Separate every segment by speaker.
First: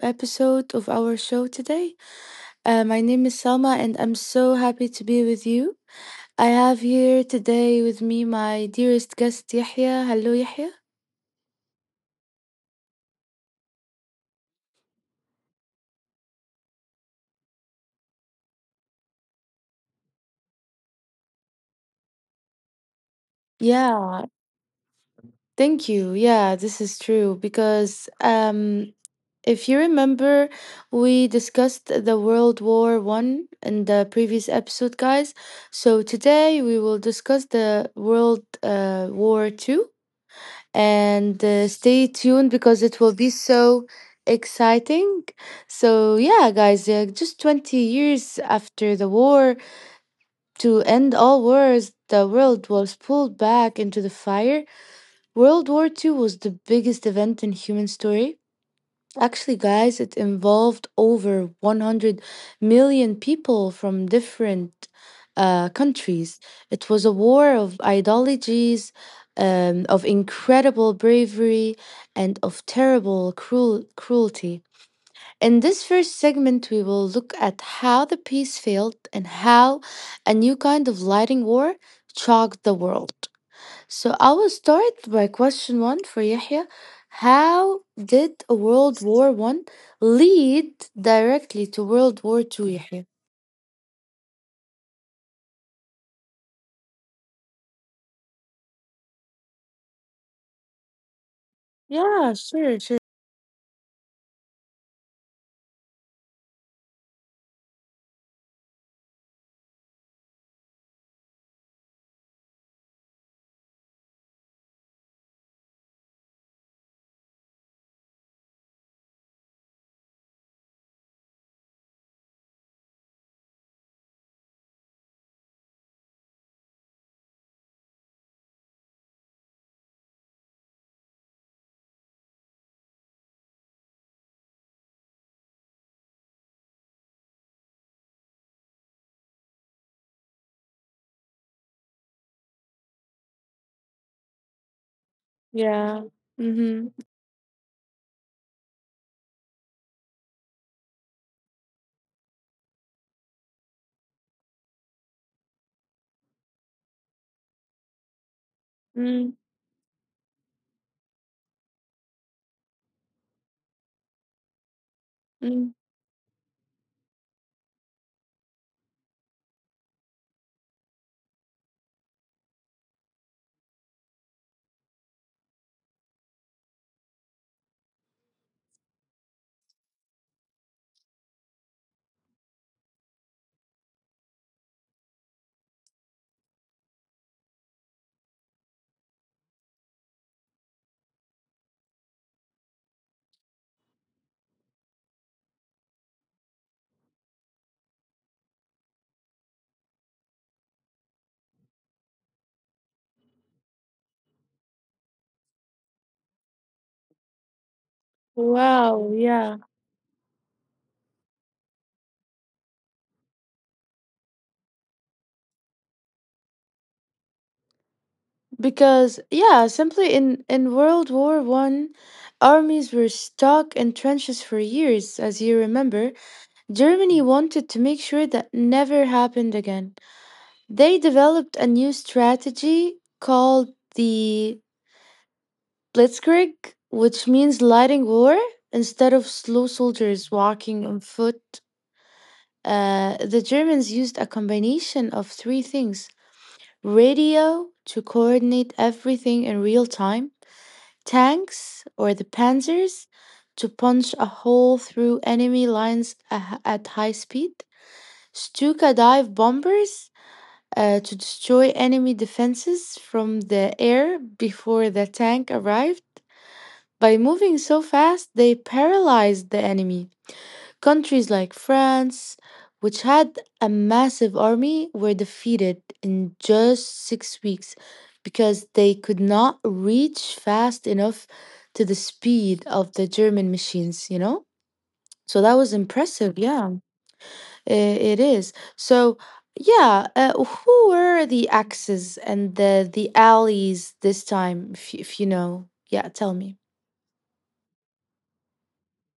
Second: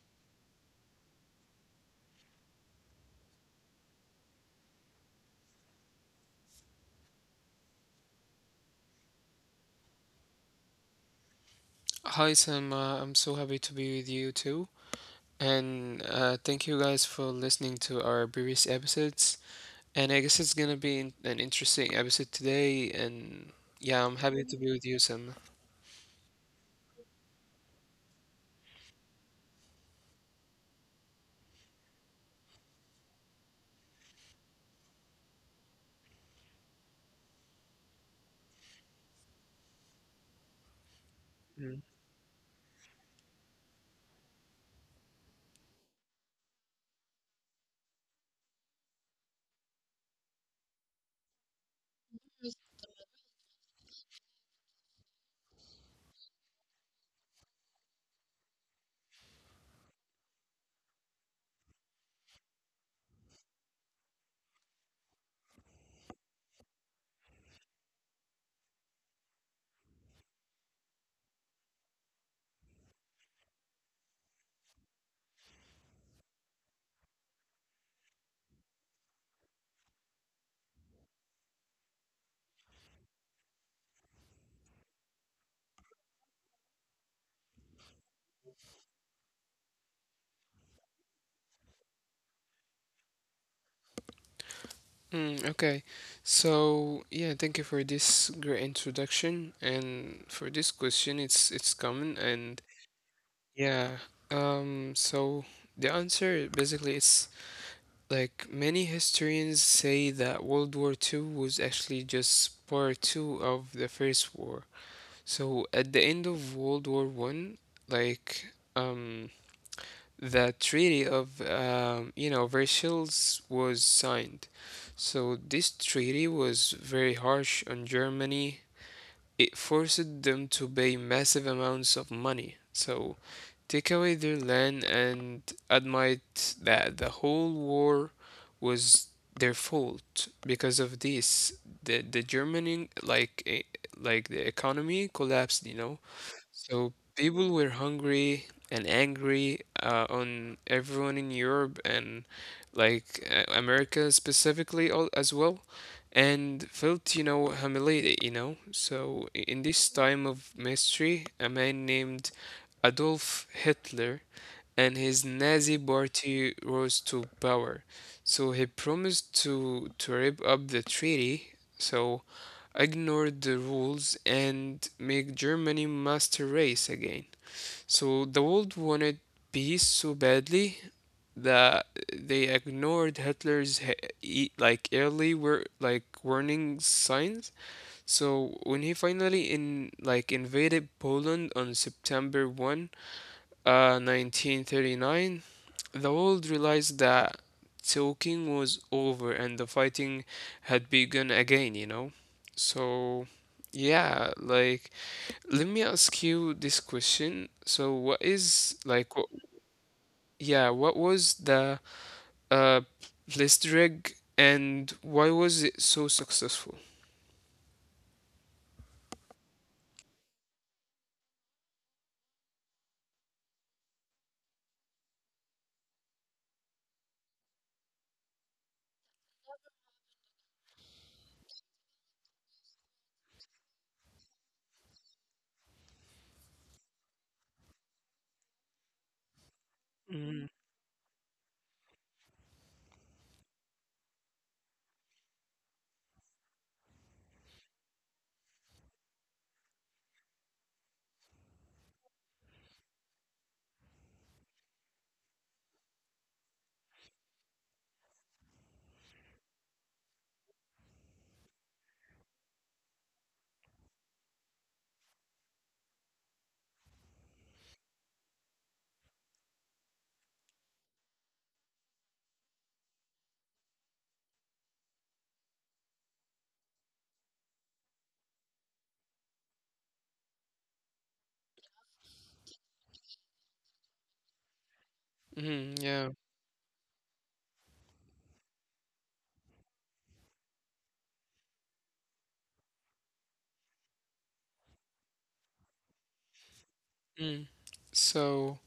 Speaker 1: episode of our show today. My name is Selma, and I'm so happy to be with you. I have here today with me my dearest guest, Yahya. Hello, Yahya.
Speaker 2: Hi, Sam. I'm so happy to be with you too. And thank you guys for listening to our previous episodes. And I guess it's gonna be an interesting episode today. And yeah, I'm
Speaker 1: Yeah,
Speaker 2: happy to be with you, Sam.
Speaker 1: thank you. Yeah, this is true because if you remember, we discussed the World War One in the previous episode, guys. So today we will discuss the World War Two and
Speaker 2: Mm.
Speaker 1: stay tuned because it will be so exciting. So, yeah, guys, just 20 years after the war, to end all wars, the world was pulled back into the fire. World War Two was the biggest event in human story. Actually, guys, it involved over 100 million people from different countries. It was a war of ideologies, of incredible bravery, and of terrible cruelty. In this first segment, we will look at how the peace failed and how a new kind of lighting war shocked the world. So I will start by question one for Yahya. How did World War One lead directly to World War Two, Yahya?
Speaker 2: Mm, okay. So yeah, thank you for this great introduction and for this question. It's common
Speaker 1: Yeah,
Speaker 2: and
Speaker 1: sure, sure.
Speaker 2: yeah. So the answer basically is like many historians say that World War Two was actually just part two of the First War. So at the end of World War One, like um, the Treaty of Versailles was signed. So this treaty was very harsh on Germany. It forced them to pay massive amounts of money, so take away their land and admit that the whole war was their fault. Because of this, the Germany, like the economy collapsed, you know,
Speaker 1: Yeah.
Speaker 2: so
Speaker 1: Mm-hmm.
Speaker 2: people were hungry and angry, on everyone in Europe and America specifically all as well, and felt, you know, humiliated, you know. So
Speaker 1: Mm-hmm.
Speaker 2: in this time of mystery, a man named Adolf Hitler and his Nazi party rose to power. So he promised to rip up the treaty, so ignored the rules and make Germany master race again. So the world wanted peace so badly that they ignored Hitler's early were like warning signs. So when he finally in like invaded Poland on September 1st, 1939, the world realized that talking was over and the fighting had begun again, you know? So, yeah, like, let me ask you this question. So, what
Speaker 1: Wow,
Speaker 2: is,
Speaker 1: yeah.
Speaker 2: like, what, yeah, what was the uh, Blitzkrieg and why was it so successful?
Speaker 1: Because yeah, simply in World War One, armies were stuck in trenches for years, as you remember. Germany wanted to make sure that never happened again. They developed a new strategy called the Blitzkrieg, which means lighting war. Instead of slow soldiers walking on
Speaker 2: Mm,
Speaker 1: foot, the Germans used a combination of three things radio to coordinate everything in real time, tanks or the panzers to punch a hole through enemy lines at high speed, Stuka dive bombers to destroy enemy defenses from the air before the tank arrived. By moving so fast, they paralyzed the enemy. Countries like France, which had a massive army, were defeated in just 6 weeks because they could not reach fast enough to the speed of the German machines, you know? So that was
Speaker 2: mm,
Speaker 1: impressive,
Speaker 2: yeah.
Speaker 1: yeah. I- It is. So, yeah, who were the axes and the alleys this time, if, if you know? Yeah, tell me.
Speaker 2: Mm. So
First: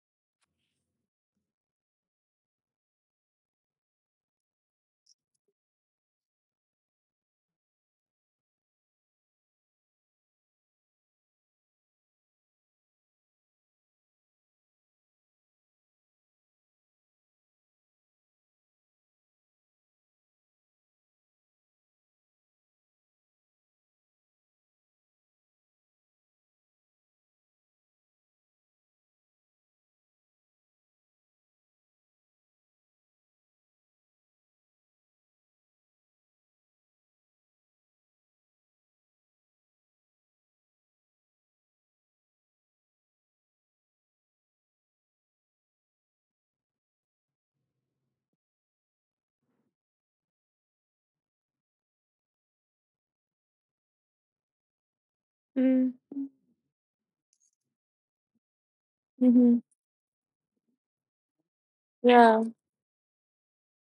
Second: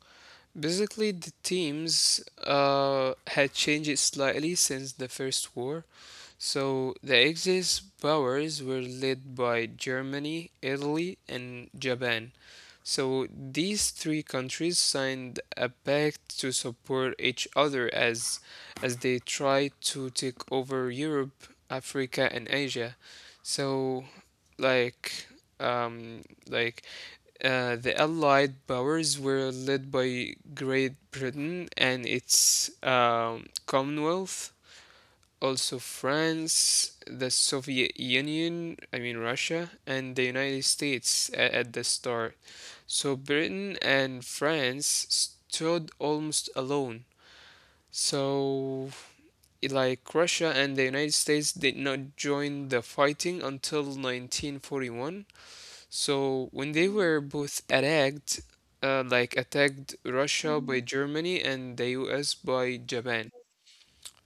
Speaker 2: basically, the teams had changed slightly since the first war. So the Axis powers were led by Germany, Italy, and Japan. So these three countries signed a pact to support each other as they tried to take over Europe, Africa, and Asia. So like um like the allied powers were led by Great Britain and its Commonwealth, also France, the Soviet Union, I mean Russia, and the United States at the start. So Britain and France stood almost alone. So, like Russia and the United States did not join the fighting until 1941. So, when they were both attacked, attacked Russia by Germany and the US by Japan.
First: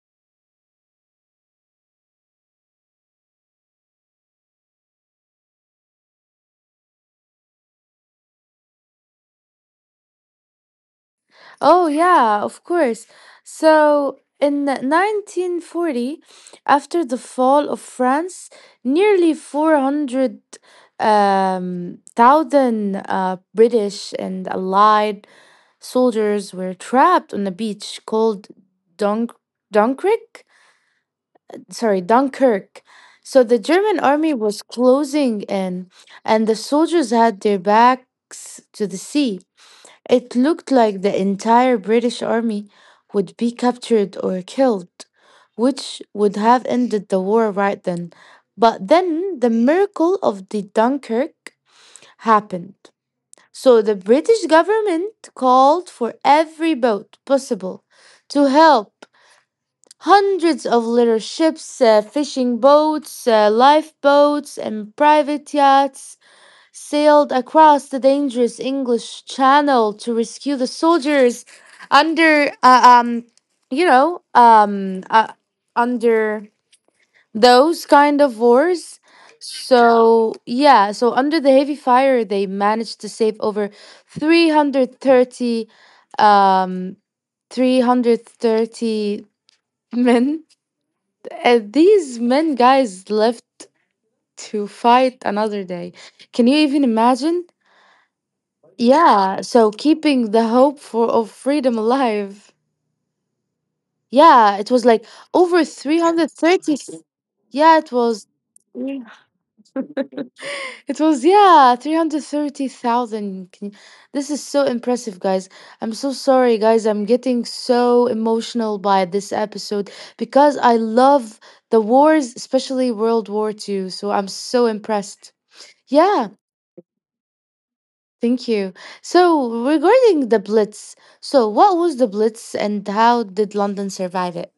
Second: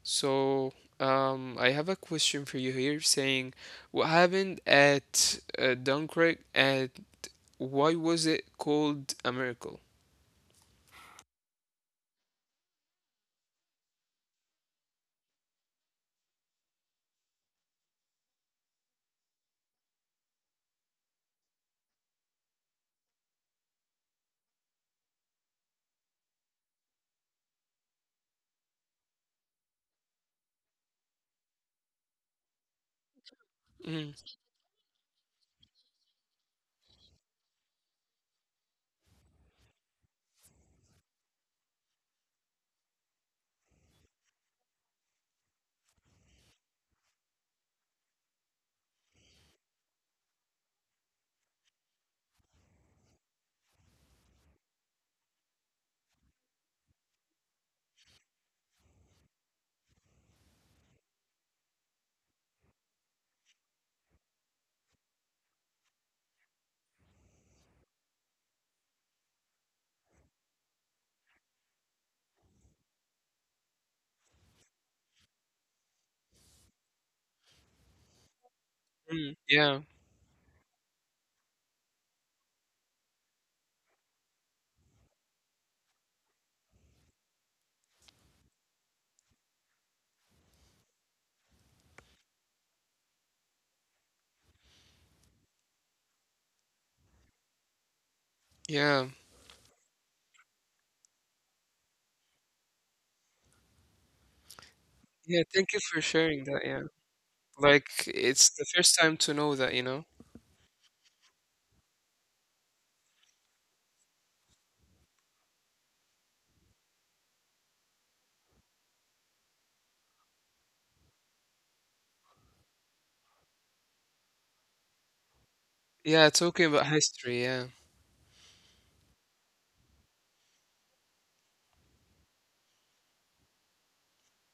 Speaker 2: So, I have a question for you here saying what happened at Dunkirk and why was it called a miracle?
Speaker 1: Oh, yeah, of course. So, in 1940, after the fall of France, nearly 400 thousand British and Allied soldiers were trapped on a beach called Dunk Dunkirk Dunkirk. So the German
Speaker 2: Mm,
Speaker 1: army was closing in, and the soldiers had their backs to the sea. It looked like the entire British army would be captured or killed, which would have ended the war right then. But then the miracle of the Dunkirk happened. So the British government called for every boat possible to help. Hundreds of little ships, fishing boats, lifeboats, and private yachts sailed across the dangerous English Channel to rescue the soldiers under, uh, um, you know, um, uh, under those kind of wars.
Speaker 2: mm, yeah,
Speaker 1: So, yeah, so under the heavy fire, they managed to save over 330, um, 330 men these men guys left to fight another day. Can you even imagine?
Speaker 2: yeah,
Speaker 1: Yeah, so keeping the hope for of freedom alive. Yeah, it was like
Speaker 2: yeah.
Speaker 1: over
Speaker 2: Thank you for sharing that.
Speaker 1: 330.
Speaker 2: Yeah,
Speaker 1: Yeah,
Speaker 2: like
Speaker 1: it was
Speaker 2: it's the first time to know that, you know?
Speaker 1: it was yeah, 330,000. This is so impressive, guys. I'm so sorry, guys. I'm getting so emotional by this episode because I love the wars, especially World War Two. So I'm so impressed. Yeah,
Speaker 2: Yeah, talking about history. Yeah.
Speaker 1: thank you. So, regarding the Blitz, so what was the Blitz and how did London survive it?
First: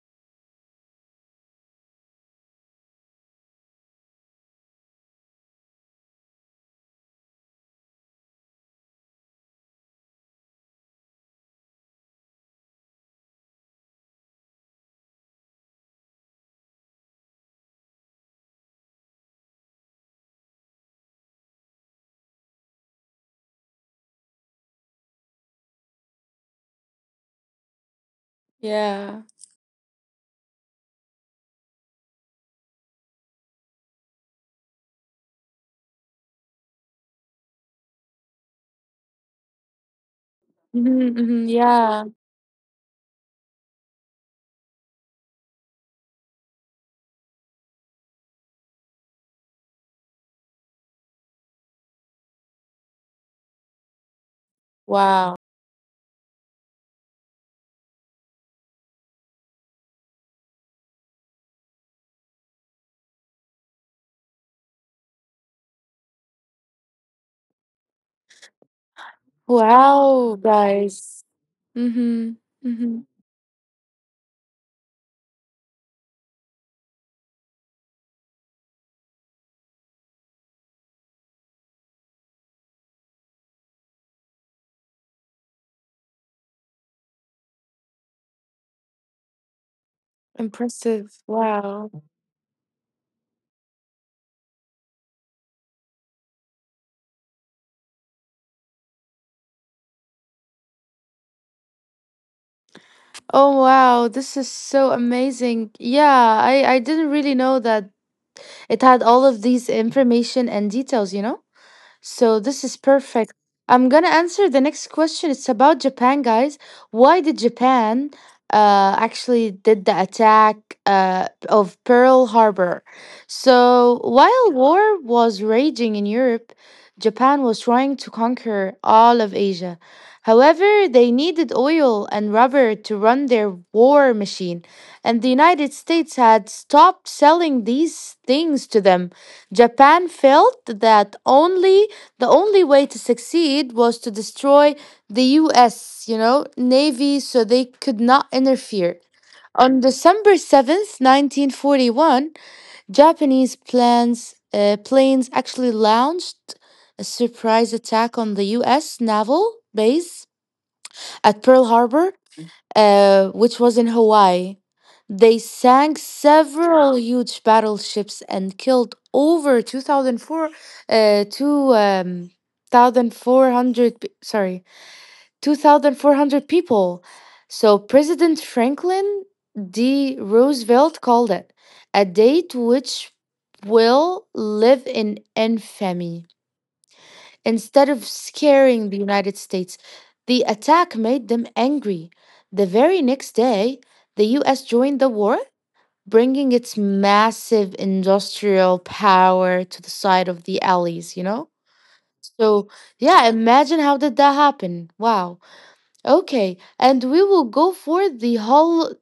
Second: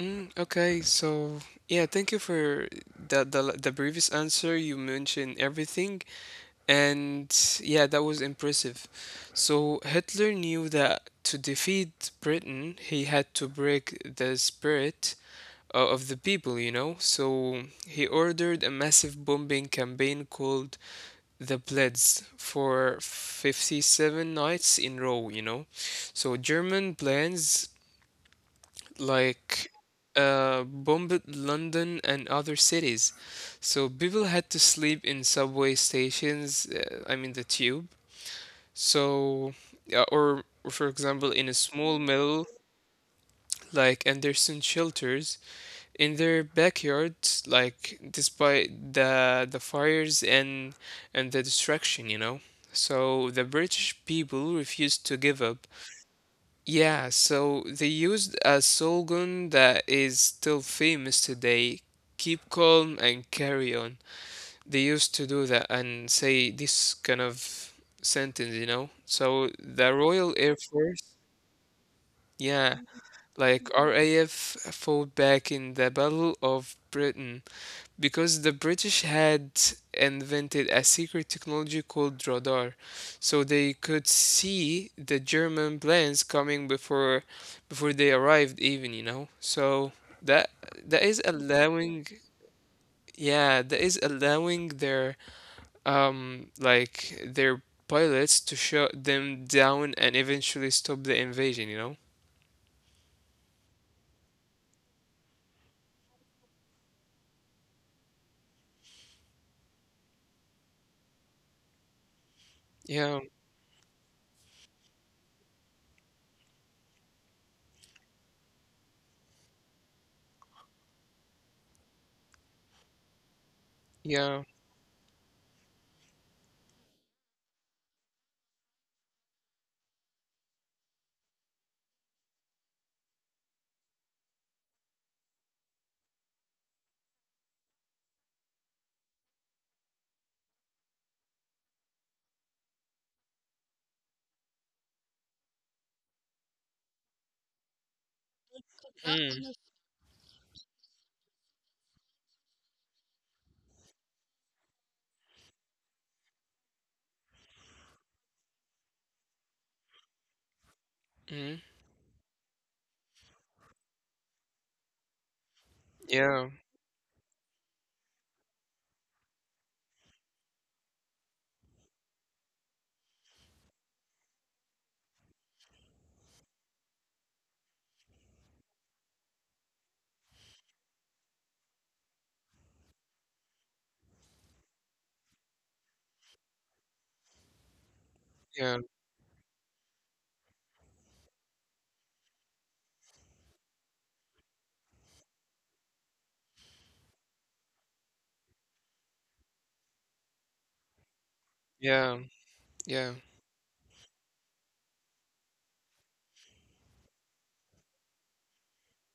Speaker 2: Mm, okay, so yeah, thank you for the previous answer. You mentioned everything. And yeah, that was impressive. So Hitler knew that to defeat Britain, he had to break the spirit of the people, you know? So he ordered a massive bombing campaign called the Blitz for 57 nights in row, you know? So German plans
Speaker 1: Yeah.
Speaker 2: like bombed London and other cities. So people had to sleep in subway stations, I mean the tube, so, yeah, or for
Speaker 1: Mm-hmm,
Speaker 2: example,
Speaker 1: mm-hmm,
Speaker 2: in a
Speaker 1: yeah.
Speaker 2: small mill like Anderson shelters in their backyards, like despite the fires and the destruction, you know. So the British people refused to
Speaker 1: Wow.
Speaker 2: give up. Yeah, so they used a slogan that is still famous today. Keep calm and carry on. They used to do that and say this kind of sentence, you know. So the Royal
Speaker 1: Wow,
Speaker 2: Air Force,
Speaker 1: guys. Mm-hmm.
Speaker 2: yeah,
Speaker 1: Mm-hmm.
Speaker 2: like RAF fought back in the Battle of Britain because the British had invented a secret technology called radar, so they could see the German planes coming before before they arrived even, you know. So that that is
Speaker 1: Impressive. Wow.
Speaker 2: allowing, yeah, that is allowing their their pilots to shut them down and eventually stop the invasion, you know?
Speaker 1: Oh wow, this is so amazing. Yeah, I didn't really know that it had all of these information and details, you know? So this is
Speaker 2: Yeah,
Speaker 1: perfect. I'm gonna answer the next question. It's about Japan, guys. Why did Japan actually did the attack of Pearl Harbor? So
Speaker 2: yeah.
Speaker 1: while war was raging in Europe, Japan was trying to conquer all of Asia. However, they needed oil and rubber to run their war machine, and the United States had stopped selling these things to them. Japan felt that only the only way to succeed was to destroy the US, you know, navy so they could not interfere. On December 7th, 1941, Japanese planes actually launched a surprise attack on the US naval base at
Speaker 2: Hmm.
Speaker 1: Pearl Harbor which was in Hawaii. They sank
Speaker 2: Yeah,
Speaker 1: several huge battleships and killed over 2,004, 2 thousand four hundred, sorry, 2,400 people. So President Franklin D. Roosevelt called it a date which will live in infamy. Instead of
Speaker 2: yeah,
Speaker 1: scaring the United States, the attack made them angry. The very next day, the US joined the war, bringing its massive industrial power to the side of the allies, you know?
Speaker 2: yeah,
Speaker 1: So,
Speaker 2: yeah.
Speaker 1: yeah, imagine how did that happen? Wow. Okay, and we will go for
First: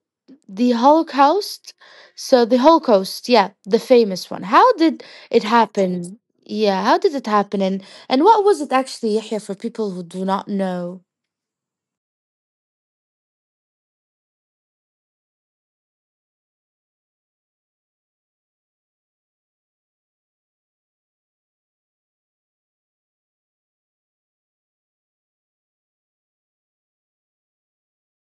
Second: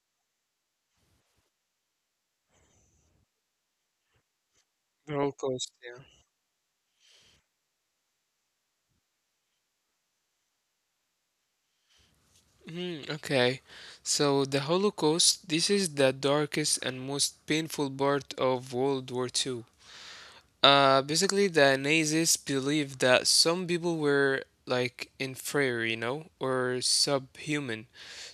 Speaker 1: the Holocaust? So the Holocaust, yeah, the famous one. How did
Speaker 2: The
Speaker 1: it
Speaker 2: Holocaust, yeah.
Speaker 1: happen? Yeah, how did it happen? And what was it actually, Yahya, for people who do not know?
Speaker 2: Hmm. Okay. So the Holocaust, this is the darkest and most painful part of World War Two. Basically, the Nazis believed that some people were like inferior, you know, or subhuman.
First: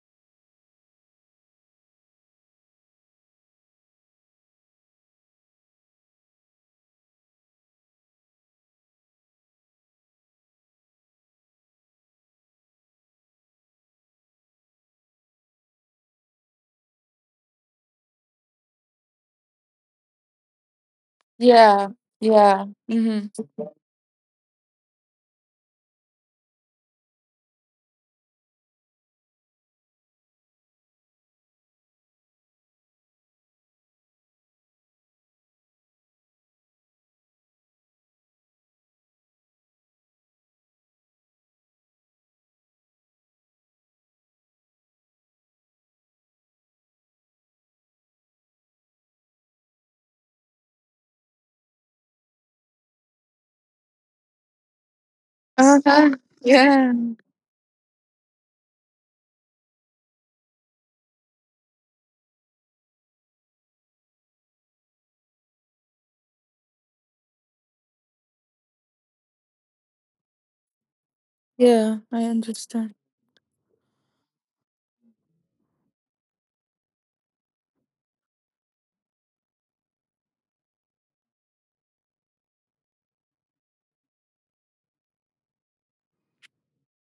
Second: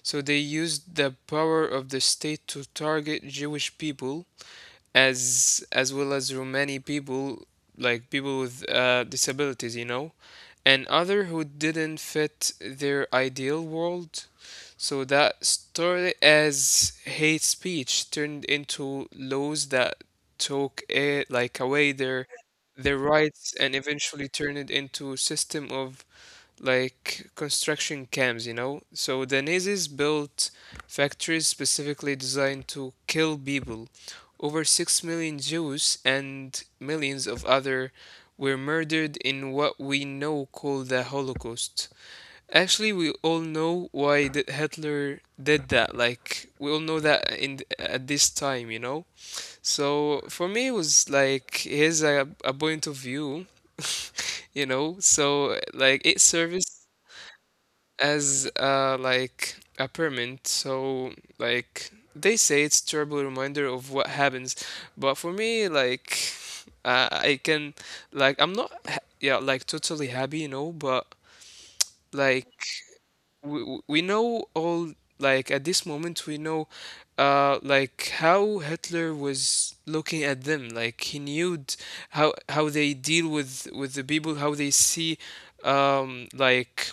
Speaker 2: So they used the power of the state to target Jewish people as well as Romani people, like people with disabilities, you know, and other who didn't fit their ideal world. So that started as hate speech turned into laws that took it like
Speaker 1: Yeah,
Speaker 2: away
Speaker 1: yeah.
Speaker 2: their
Speaker 1: Mm-hmm.
Speaker 2: rights and eventually turned it into a system of like construction camps, you know? So the Nazis built factories specifically designed to kill people. Over 6 million Jews and millions of other were murdered in what we know called the Holocaust. Actually, we all know why did Hitler did that. Like we all know that in at this time, you know? So for me, it was like here's a point of view, you know. So
Speaker 1: Uh-huh.
Speaker 2: like it
Speaker 1: Yeah.
Speaker 2: serves as like a permanent. So like they say, it's terrible reminder of what happens. But for me, like I can like I'm not ha- yeah, like totally happy, you know. But
Speaker 1: Yeah, I
Speaker 2: like
Speaker 1: understand.
Speaker 2: we know all, like at this moment we know how Hitler was looking at them, like he knew how they deal with the people, how they see um like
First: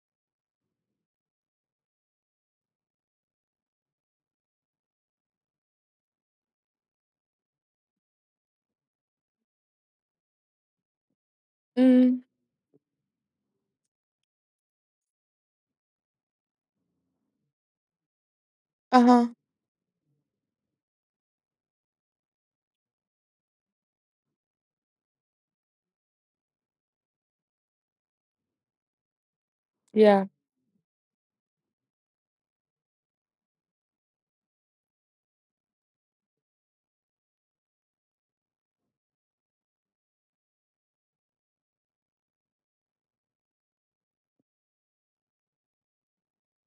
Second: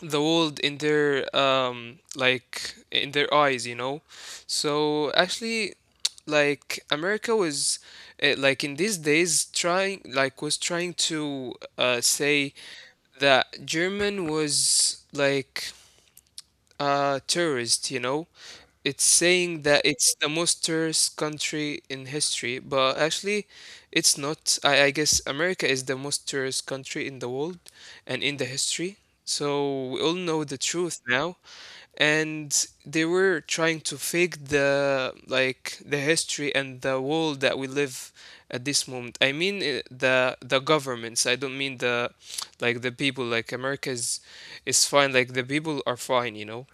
Speaker 2: the world in their in their eyes, you know. So actually like America was, like in these days trying, like was trying to
Speaker 1: Mm,
Speaker 2: say that German was like a terrorist, you know. It's
Speaker 1: uh-huh.
Speaker 2: saying that it's the most terrorist country in history, but actually it's not. I guess America is the most terrorist country in the world and in the history. So we all
Speaker 1: Yeah.
Speaker 2: know the truth now, and they were trying to fake the like the history and the world that we live at this moment. I mean, the governments. I don't mean the like the people. Like America is fine, like the people are fine, you know.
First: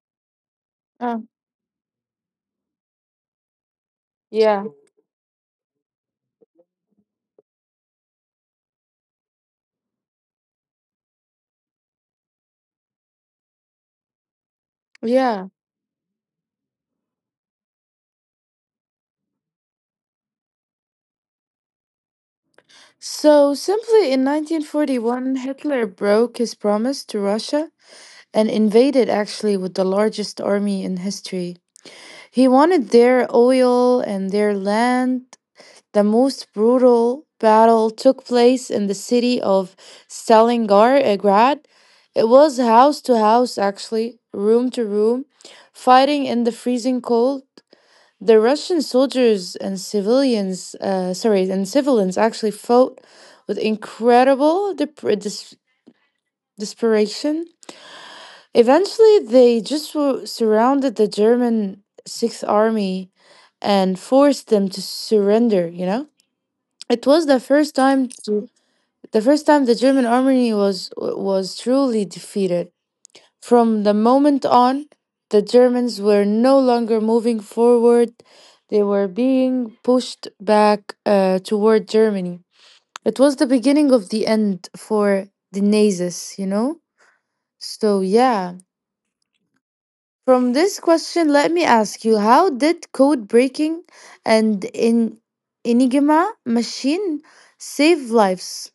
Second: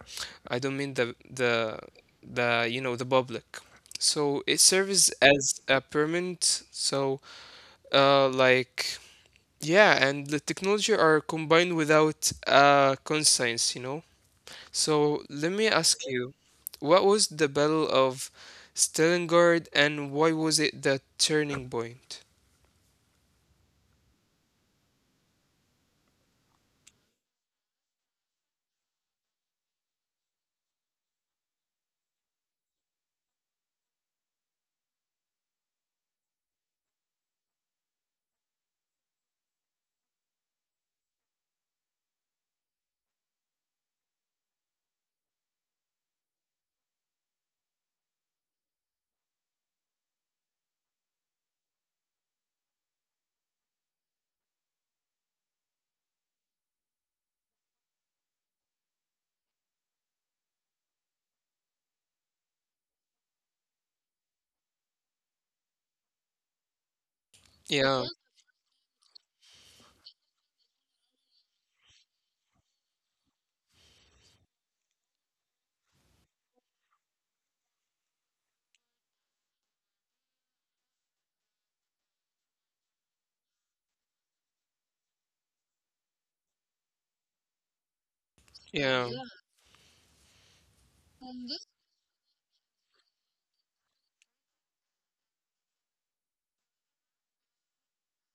Speaker 2: I don't mean the
Speaker 1: Uh,
Speaker 2: the the you know the public. So it
Speaker 1: yeah.
Speaker 2: serves as a permanent. So uh like yeah, and the technology are combined without conscience, you know. So
Speaker 1: Yeah.
Speaker 2: let me ask you, what was the Battle of Stalingrad and why was it the turning point?
Speaker 1: So simply in 1941, Hitler broke his promise to Russia and invaded actually with the largest army in history. He wanted their oil and their land. The most brutal battle took place in the city of Stalingrad. It was house to house, actually, room to room, fighting in the freezing cold. The Russian soldiers and and civilians actually fought with incredible desperation. Eventually, they just were surrounded the German Sixth Army and forced them to surrender, you know? It was
Speaker 2: Yeah,
Speaker 1: the first time the German army was truly defeated. From the moment on, the Germans were no longer moving forward. They were being pushed back toward Germany. It was the beginning of the end for the Nazis, you know? So yeah.
Speaker 2: yeah,
Speaker 1: From this question, let me ask you how did code breaking and in Enigma machine save lives?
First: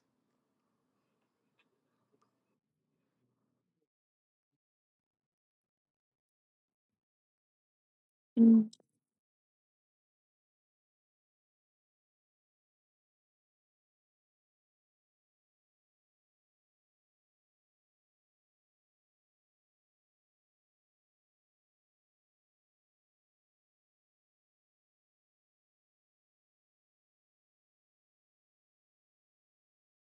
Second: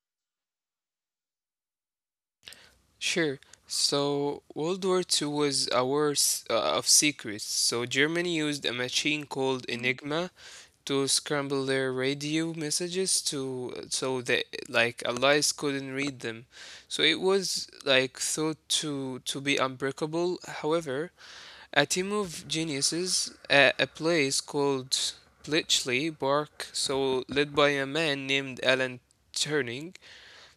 Speaker 2: sure. So World War Two was a war of secrets. So Germany used a
Speaker 1: Mm.
Speaker 2: machine called Enigma to scramble their radio messages to so that like allies couldn't read them. So it was like thought to be unbreakable. However, a team of geniuses at a place called Bletchley Park, so led by a man named Alan Turing,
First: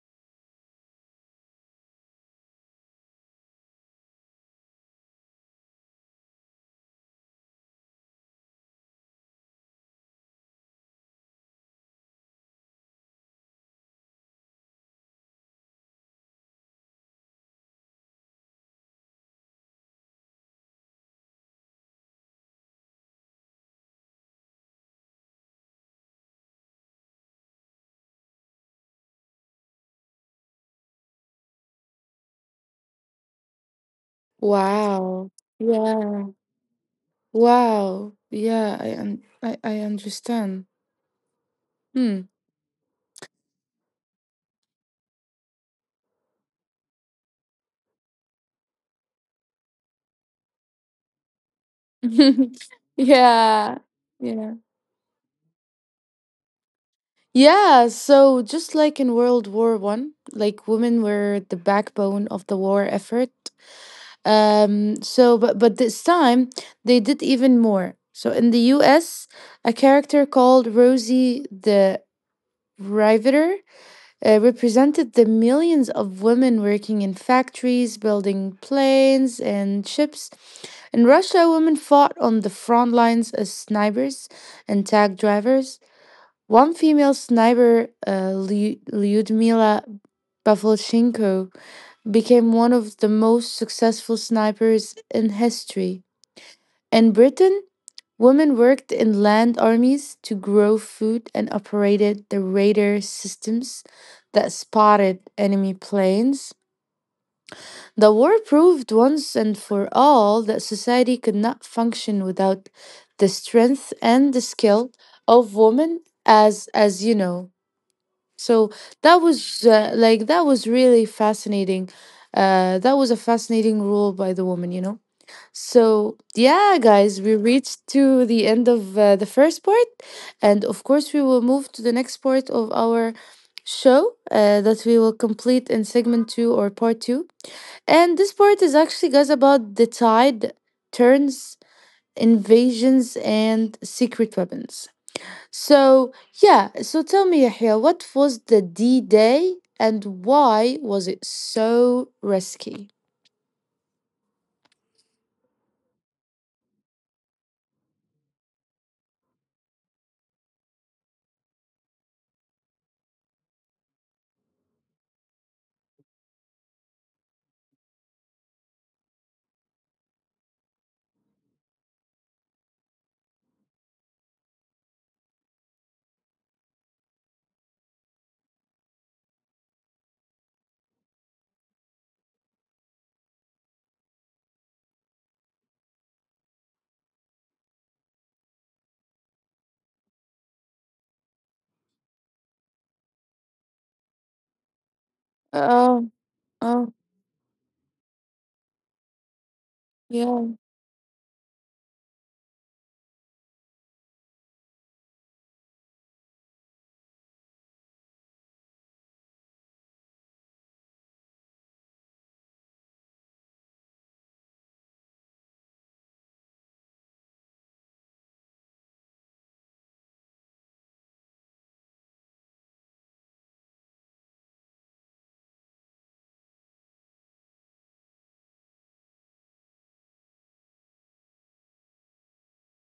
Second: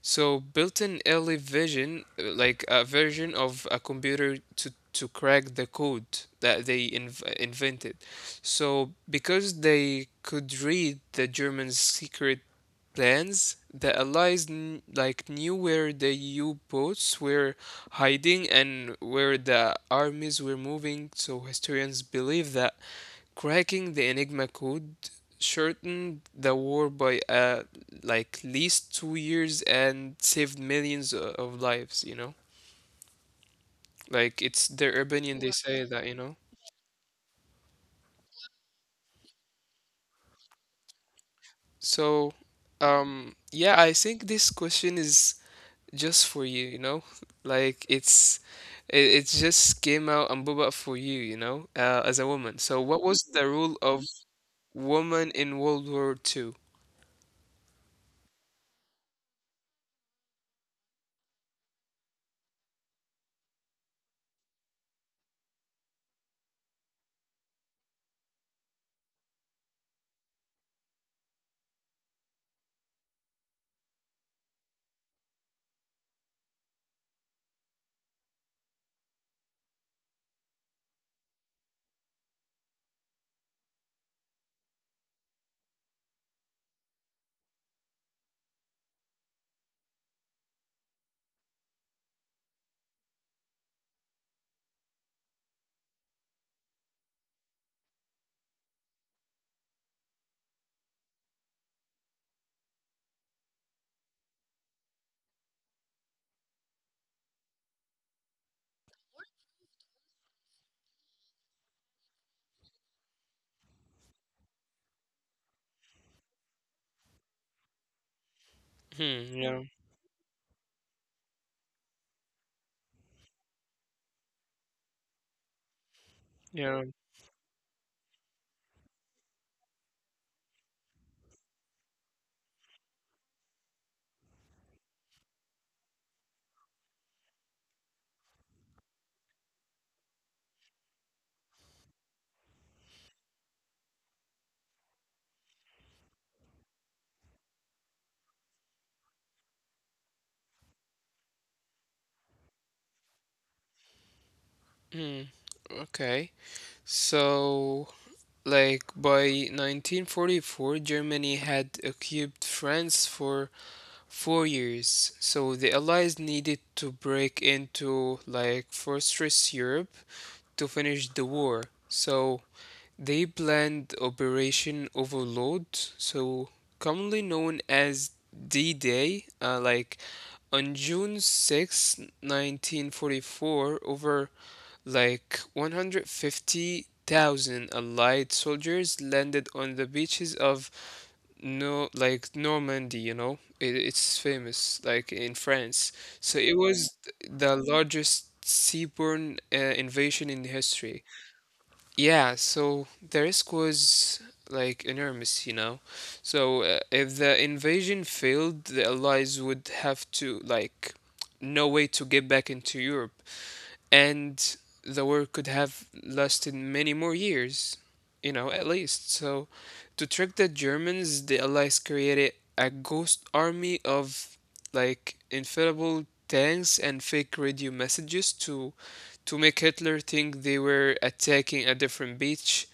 Speaker 2: so built an early vision, like a version of a computer to crack the code that they invented. So because they could read the German secret plans. The Allies knew where the U-boats were hiding and where the armies were moving, so historians believe that cracking the Enigma code shortened the war by like least 2 years and saved millions of lives, you know? Like it's their
Speaker 1: Wow.
Speaker 2: opinion, they say that, you
Speaker 1: Yeah.
Speaker 2: know?
Speaker 1: Wow. Yeah, I understand. Hmm.
Speaker 2: So, yeah, I think this question is just for you, you know? Like it's it, it just came out and Boba for you, you know, as a woman. So what was the role
Speaker 1: yeah.
Speaker 2: of
Speaker 1: Yeah.
Speaker 2: woman in World War Two?
Speaker 1: Yeah, so just like in World War One, like women were the backbone of the war effort. So, but this time they did even more. So in the U.S., a character called Rosie the Riveter represented the millions of women working in factories, building planes and ships. In Russia, women fought on the front lines as snipers and tank drivers. One female sniper, Lyudmila Pavlchenko, became one of the most successful snipers in history. In Britain, women worked in land armies to grow food and operated the radar systems that spotted enemy planes. The war proved once and for all that society could not function without the strength and the skill of women as you know. So that
Speaker 2: Hmm,
Speaker 1: was
Speaker 2: yeah,
Speaker 1: that was really fascinating. That was a fascinating role by the woman, you know. So yeah,
Speaker 2: yeah.
Speaker 1: guys, we reached to the end of the first part, and of course we will move to the next part of our show that we will complete in segment two or part two. And this part is actually, guys, about the tide turns, invasions, and secret weapons. So, yeah, so tell me, Yahya, what was the D Day and why was it so risky?
Speaker 2: Hmm. Okay. So like by 1944, Germany had occupied France for 4 years. So the Allies needed to break into like fortress Europe to finish the war. So they planned Operation Overlord, so commonly known as D-Day, like on June 6, 1944, over like 150,000 Allied soldiers landed on the beaches of no like Normandy, you know. It's famous like in France.
Speaker 1: Oh,
Speaker 2: So it
Speaker 1: oh,
Speaker 2: was the largest seaborne invasion in
Speaker 1: yeah.
Speaker 2: history. Yeah, so the risk was like enormous, you know. So if the invasion failed, the Allies would have to like no way to get back into Europe, and the war could have lasted many more years, you know, at least. So to trick the Germans, the Allies created a ghost army of like infallible tanks and fake radio messages to make Hitler think they were attacking a different beach.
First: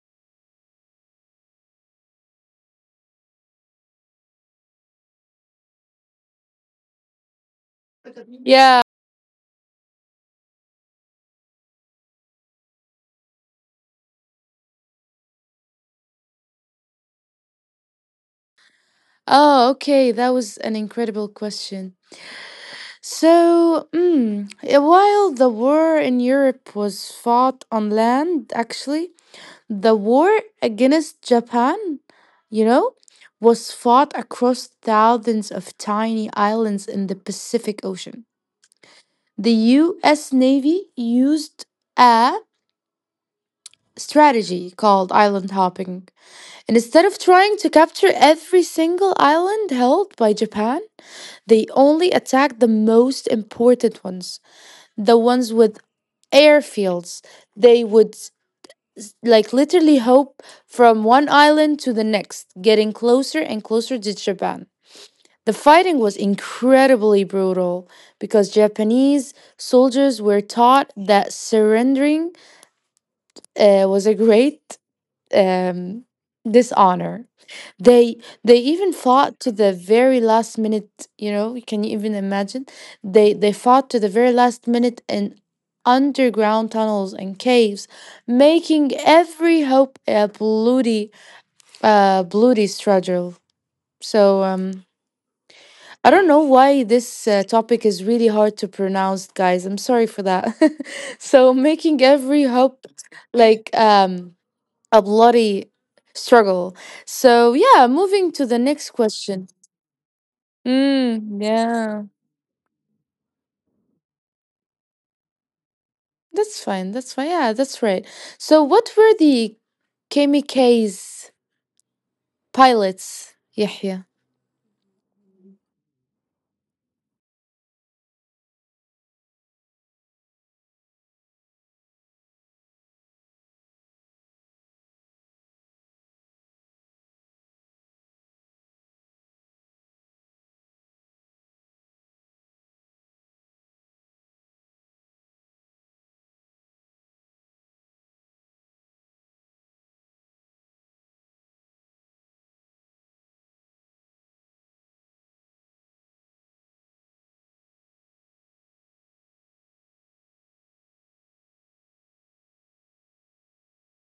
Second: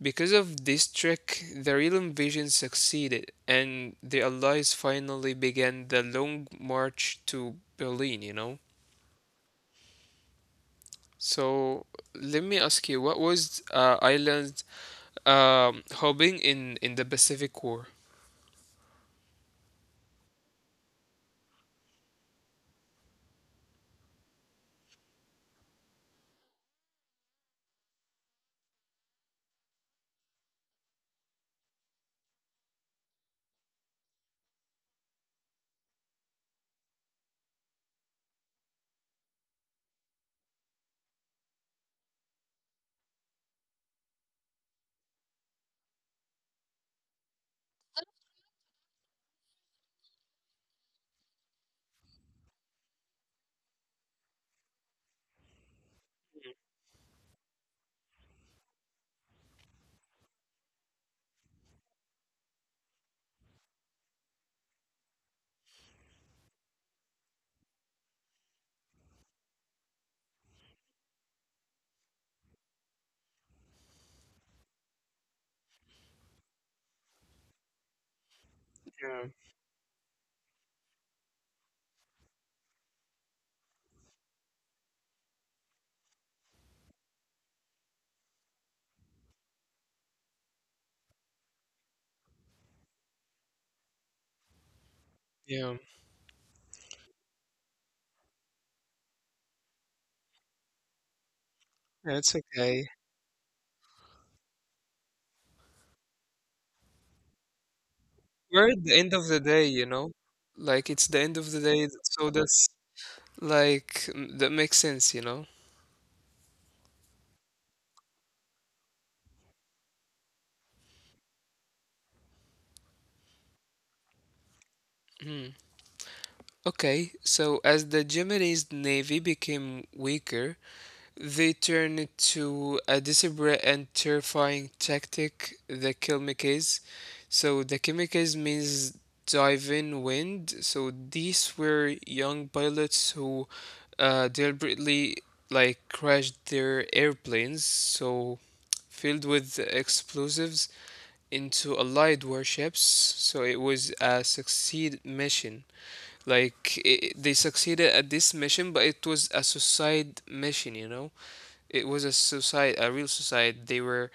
Speaker 2: Because of this trick, the real invasion succeeded, and the Allies finally began the long march to Berlin, you know?
Speaker 1: Yeah.
Speaker 2: So let me ask you, what was Ireland hoping in the Pacific War?
Speaker 1: Oh, okay. That was an incredible question. So, while the war in Europe was fought on land, actually, the war against Japan, you know, was fought across thousands of tiny islands in the Pacific Ocean. The US Navy used a strategy called island hopping. And instead of trying to capture every single island held by Japan, they only attacked the most important ones, the ones with airfields. They would like literally hop from one island to the next, getting closer and closer to Japan. The fighting was incredibly brutal because Japanese soldiers were taught that surrendering was a great um, dishonor. They they even
Speaker 2: Yeah,
Speaker 1: fought to the very last minute, you know, can you even imagine? They fought to the very last minute in underground tunnels and caves, making every hope a bloody struggle. So
Speaker 2: yeah,
Speaker 1: I don't know why this topic is really hard to pronounce, guys. I'm sorry for that. so making
Speaker 2: that's
Speaker 1: every
Speaker 2: okay.
Speaker 1: hope like um a bloody struggle. So yeah, moving to the
Speaker 2: We're at the
Speaker 1: next
Speaker 2: end of the
Speaker 1: question.
Speaker 2: day, you know? Like, it's the end
Speaker 1: Mm,
Speaker 2: of the day,
Speaker 1: yeah,
Speaker 2: so that's like, that makes sense, you know?
Speaker 1: that's fine. That's fine. Yeah, that's right. So, what were the Kamikaze pilots, Yahya?
Speaker 2: Okay, so as the Japanese navy became weaker, they turned to a desperate and terrifying tactic, the Kimikes. So the Kimikes means diving wind. So these were young pilots who deliberately like crashed their airplanes, so filled with explosives into Allied warships. So it was a succeed mission. Like I they succeeded at this mission, but it was a suicide mission. You know, it was a suicide, a real suicide. They were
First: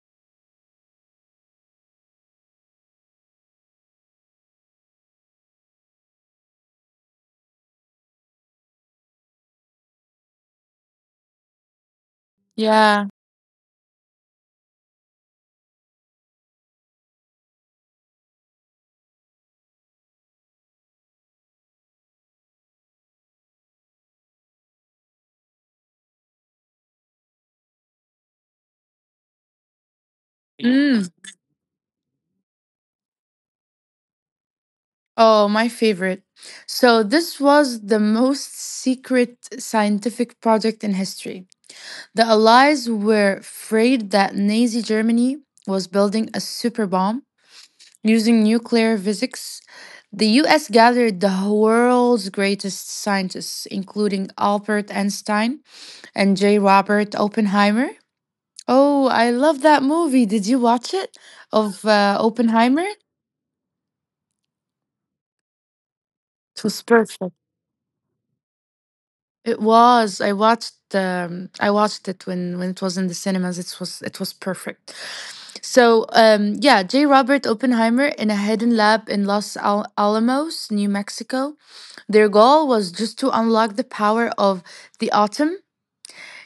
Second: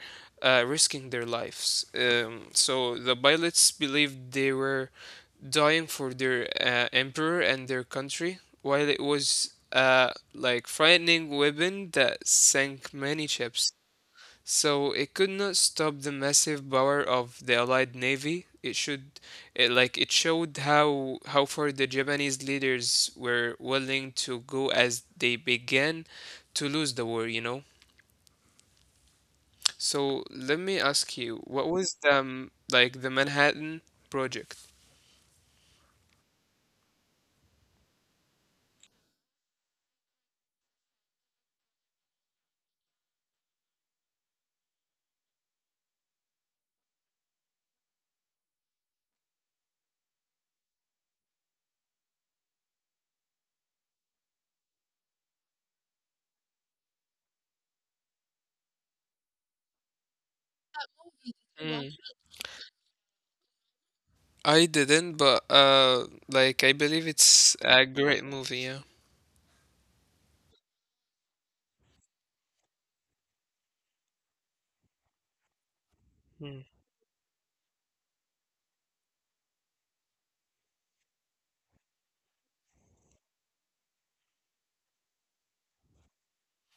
Speaker 2: risking their lives. So the pilots believed they were dying for their emperor and their country, while it was like frightening weapon that sank
Speaker 1: Yeah.
Speaker 2: many ships. So it could not stop the massive power of the Allied navy. Like, it showed how far the Japanese leaders were willing to go as they began to lose the war, you know. So let me
Speaker 1: Mm.
Speaker 2: ask you, what was the like the Manhattan Project?
Speaker 1: Oh, my favorite. So, this was the most secret scientific project in history. The Allies were afraid that Nazi Germany was building a super bomb using nuclear physics. The US gathered the world's greatest scientists, including Albert Einstein, and J. Robert Oppenheimer. Oh, I love that movie. Did you watch it?
Speaker 2: Mm.
Speaker 1: Of Oppenheimer?
Speaker 2: I didn't, but like I
Speaker 1: It was
Speaker 2: believe
Speaker 1: perfect.
Speaker 2: it's a great movie. Yeah.
Speaker 1: It was. I watched. I watched it when it was in the cinemas. It was. It was perfect. So
Speaker 2: Hmm.
Speaker 1: yeah, J. Robert Oppenheimer in a hidden lab in Alamos, New Mexico. Their goal was just to unlock the power of the atom.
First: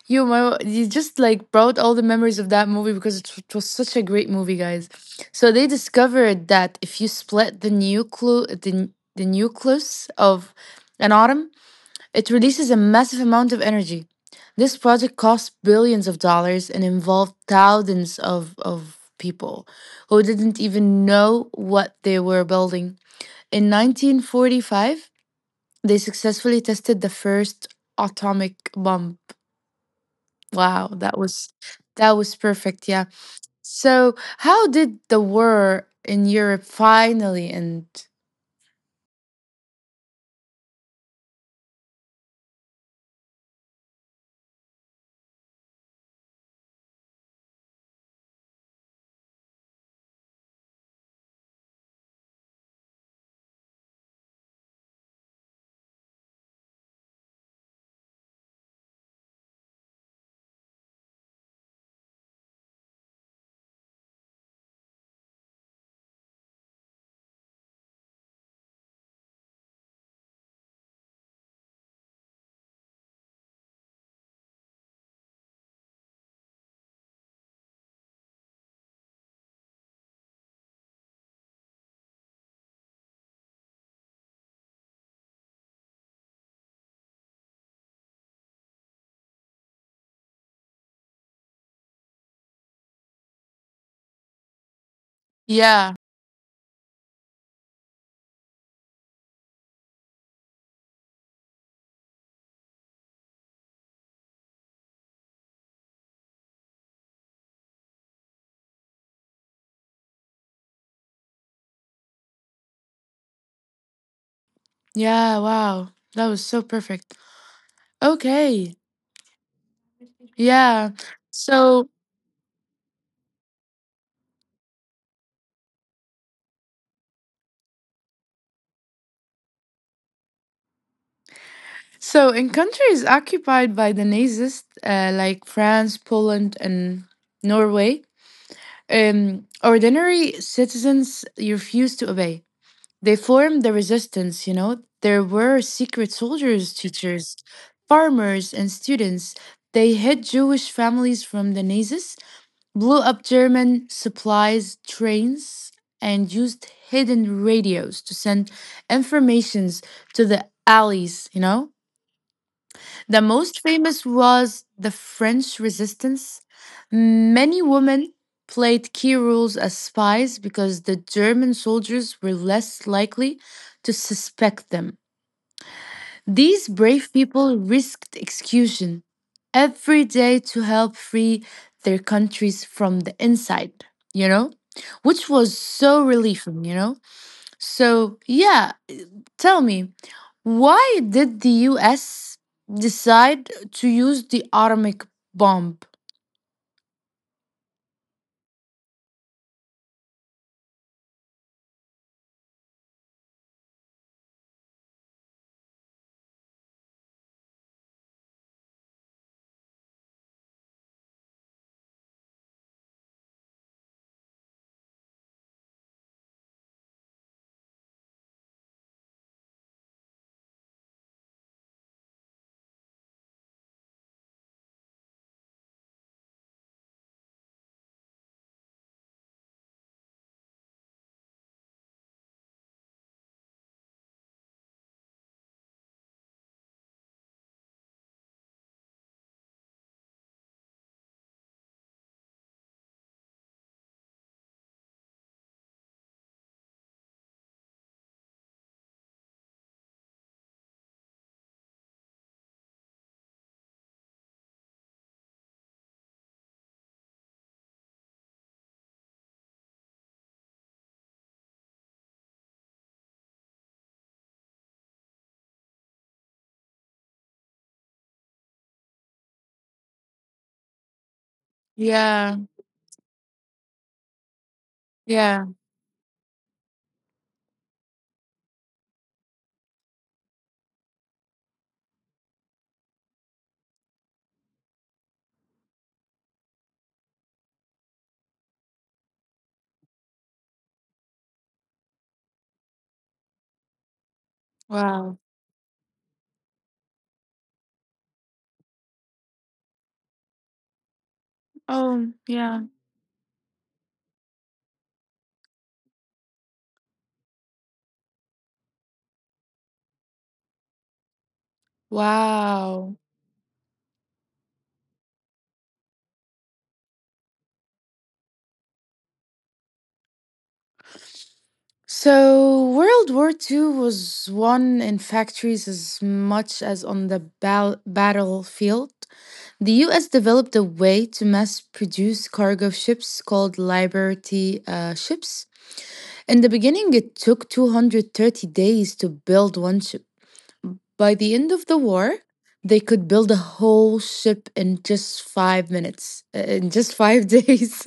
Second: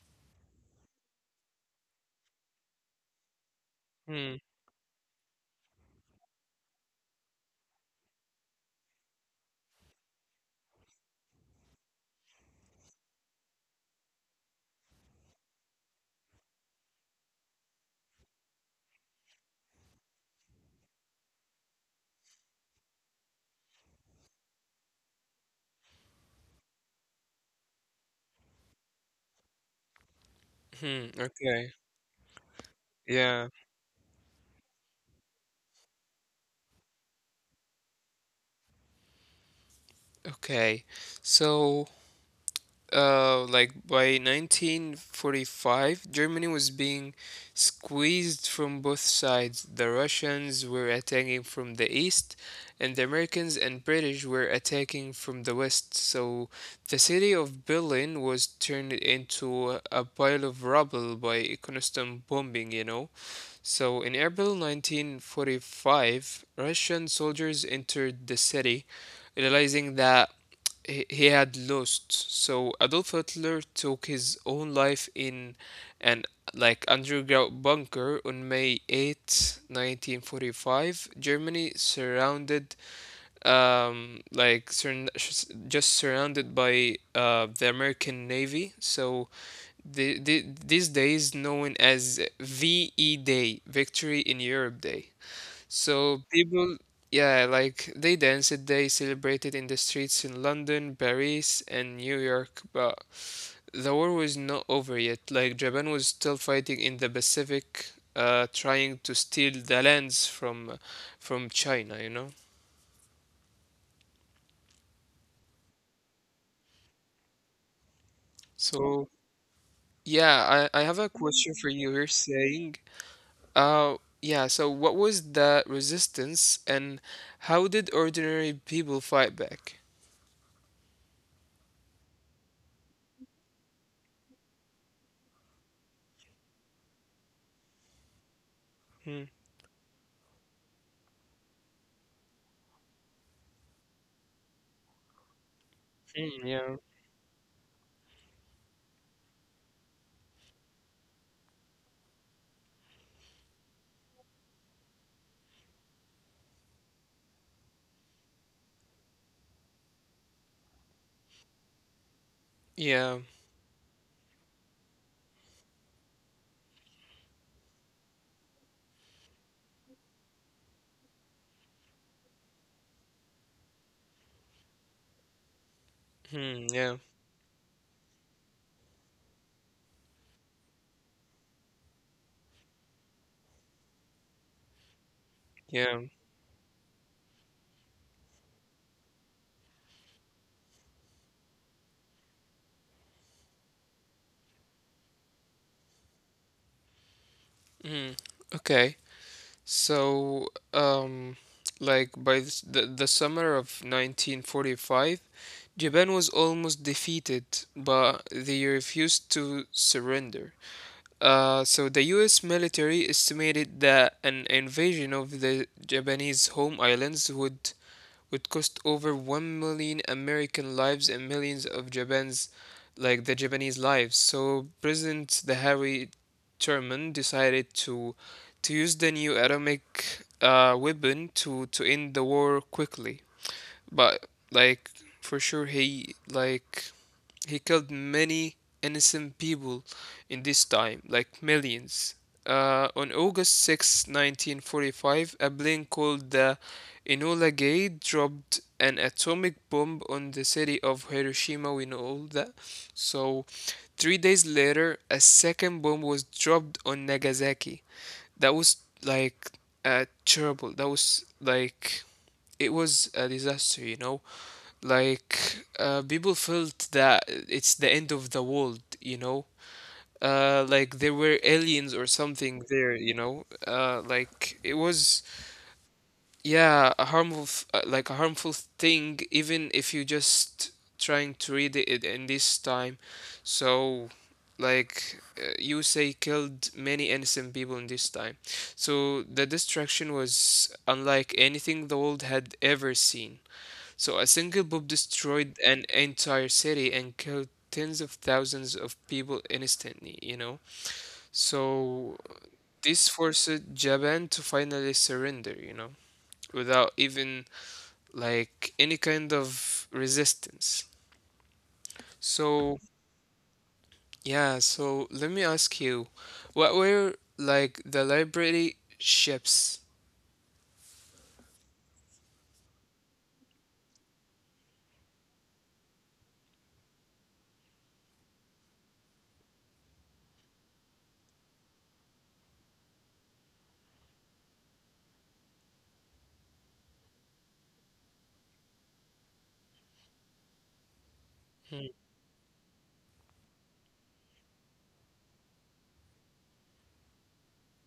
Speaker 1: You just like brought all the memories of that movie because it was such a great
Speaker 2: Hmm.
Speaker 1: movie, guys. So they discovered that if you split the nucleus, the nucleus of an atom, it releases a massive amount of energy. This project cost billions of dollars and involved thousands of people who didn't even know what they were building. In 1945, they successfully tested the first atomic bomb.
Speaker 2: Hmm.
Speaker 1: Wow,
Speaker 2: Okay.
Speaker 1: that was perfect. Yeah.
Speaker 2: Yeah.
Speaker 1: So, how did the war in Europe finally end?
Speaker 2: Okay. So, like by 1945, Germany was being squeezed from both sides. The Russians were attacking from the east, and the Americans and British were attacking from the west. So the city of Berlin was turned into a pile of rubble by constant bombing, you know. So, in April 1945, Russian soldiers entered the city, realizing that he had lost. So, Adolf Hitler took his own life in an like underground bunker on May 8th, 1945. Germany surrounded, um, like sur- just surrounded by the American Navy. So, this day is known as VE Day, Victory in Europe Day. So
Speaker 1: Yeah.
Speaker 2: people, yeah, like they celebrated in the streets in London, Paris, and New York. But the war was not over yet. Like Japan was still fighting in the Pacific, trying to steal the lands from China, you know.
Speaker 1: Yeah, wow. That was so perfect. Okay.
Speaker 2: So yeah, I have
Speaker 1: Yeah.
Speaker 2: a question for you.
Speaker 1: So,
Speaker 2: You're saying, yeah, so what was the resistance and how did ordinary people fight back?
Speaker 1: so in countries occupied by the Nazis, like France, Poland, and Norway,
Speaker 2: Hmm.
Speaker 1: ordinary citizens refused to obey. They formed the resistance, you know. There were secret
Speaker 2: Mm, yeah.
Speaker 1: soldiers, teachers, farmers, and students. They hid Jewish families from the Nazis, blew up German supplies trains, and used hidden radios to send informations to the alleys, you know?
Speaker 2: Yeah.
Speaker 1: The most famous was the French resistance. Many women played key roles as spies because the German soldiers were less likely to suspect them.
Speaker 2: Hmm.
Speaker 1: These
Speaker 2: Yeah.
Speaker 1: brave people risked execution every day to help free their countries from the inside, you know? Which was
Speaker 2: Yeah.
Speaker 1: so relieving, you know? So, yeah. Tell me, why did the US decide to use the atomic bomb?
Speaker 2: Hmm. Okay. So, um, like the summer of 1945, Japan was almost defeated, but they refused to surrender. So the U.S. military estimated that an invasion of the Japanese home islands would cost over 1 million American lives and millions of Japan's like the Japanese lives. So President Harry Truman decided to use the new atomic weapon to end the war quickly. But like for sure he like he killed many innocent people in this time, like millions. On August 6th, 1945, a plane called the Enola Gay dropped an atomic bomb on the city of Hiroshima. We know all that. So, 3 days later, a second bomb was dropped on Nagasaki. That was like terrible. That was like it was a disaster, you know. Like, people felt that it's the end of the world, you know? Like there were aliens or
Speaker 1: Yeah,
Speaker 2: something there, you know? Like it
Speaker 1: yeah,
Speaker 2: was, yeah, a harmful, like a harmful thing, even if you just trying to read it in this time. So, like, you say killed many innocent people in this time. So the destruction was unlike anything the world had ever seen. So a single bomb
Speaker 1: wow.
Speaker 2: destroyed an entire city and killed tens of thousands of people instantly, you know.
Speaker 1: Oh,
Speaker 2: So
Speaker 1: yeah.
Speaker 2: this forced Japan to finally surrender, you know, without even like any kind of resistance. So
Speaker 1: Wow.
Speaker 2: yeah, so let me ask you, what were like the library ships?
Speaker 1: So, World War Two was won in factories as much as on the battlefield. The US developed a way to mass produce cargo ships called Liberty ships. In the beginning, it took 230 days to build one ship. By the end of the
Speaker 2: Hmm.
Speaker 1: war, they could build a whole ship in just five days.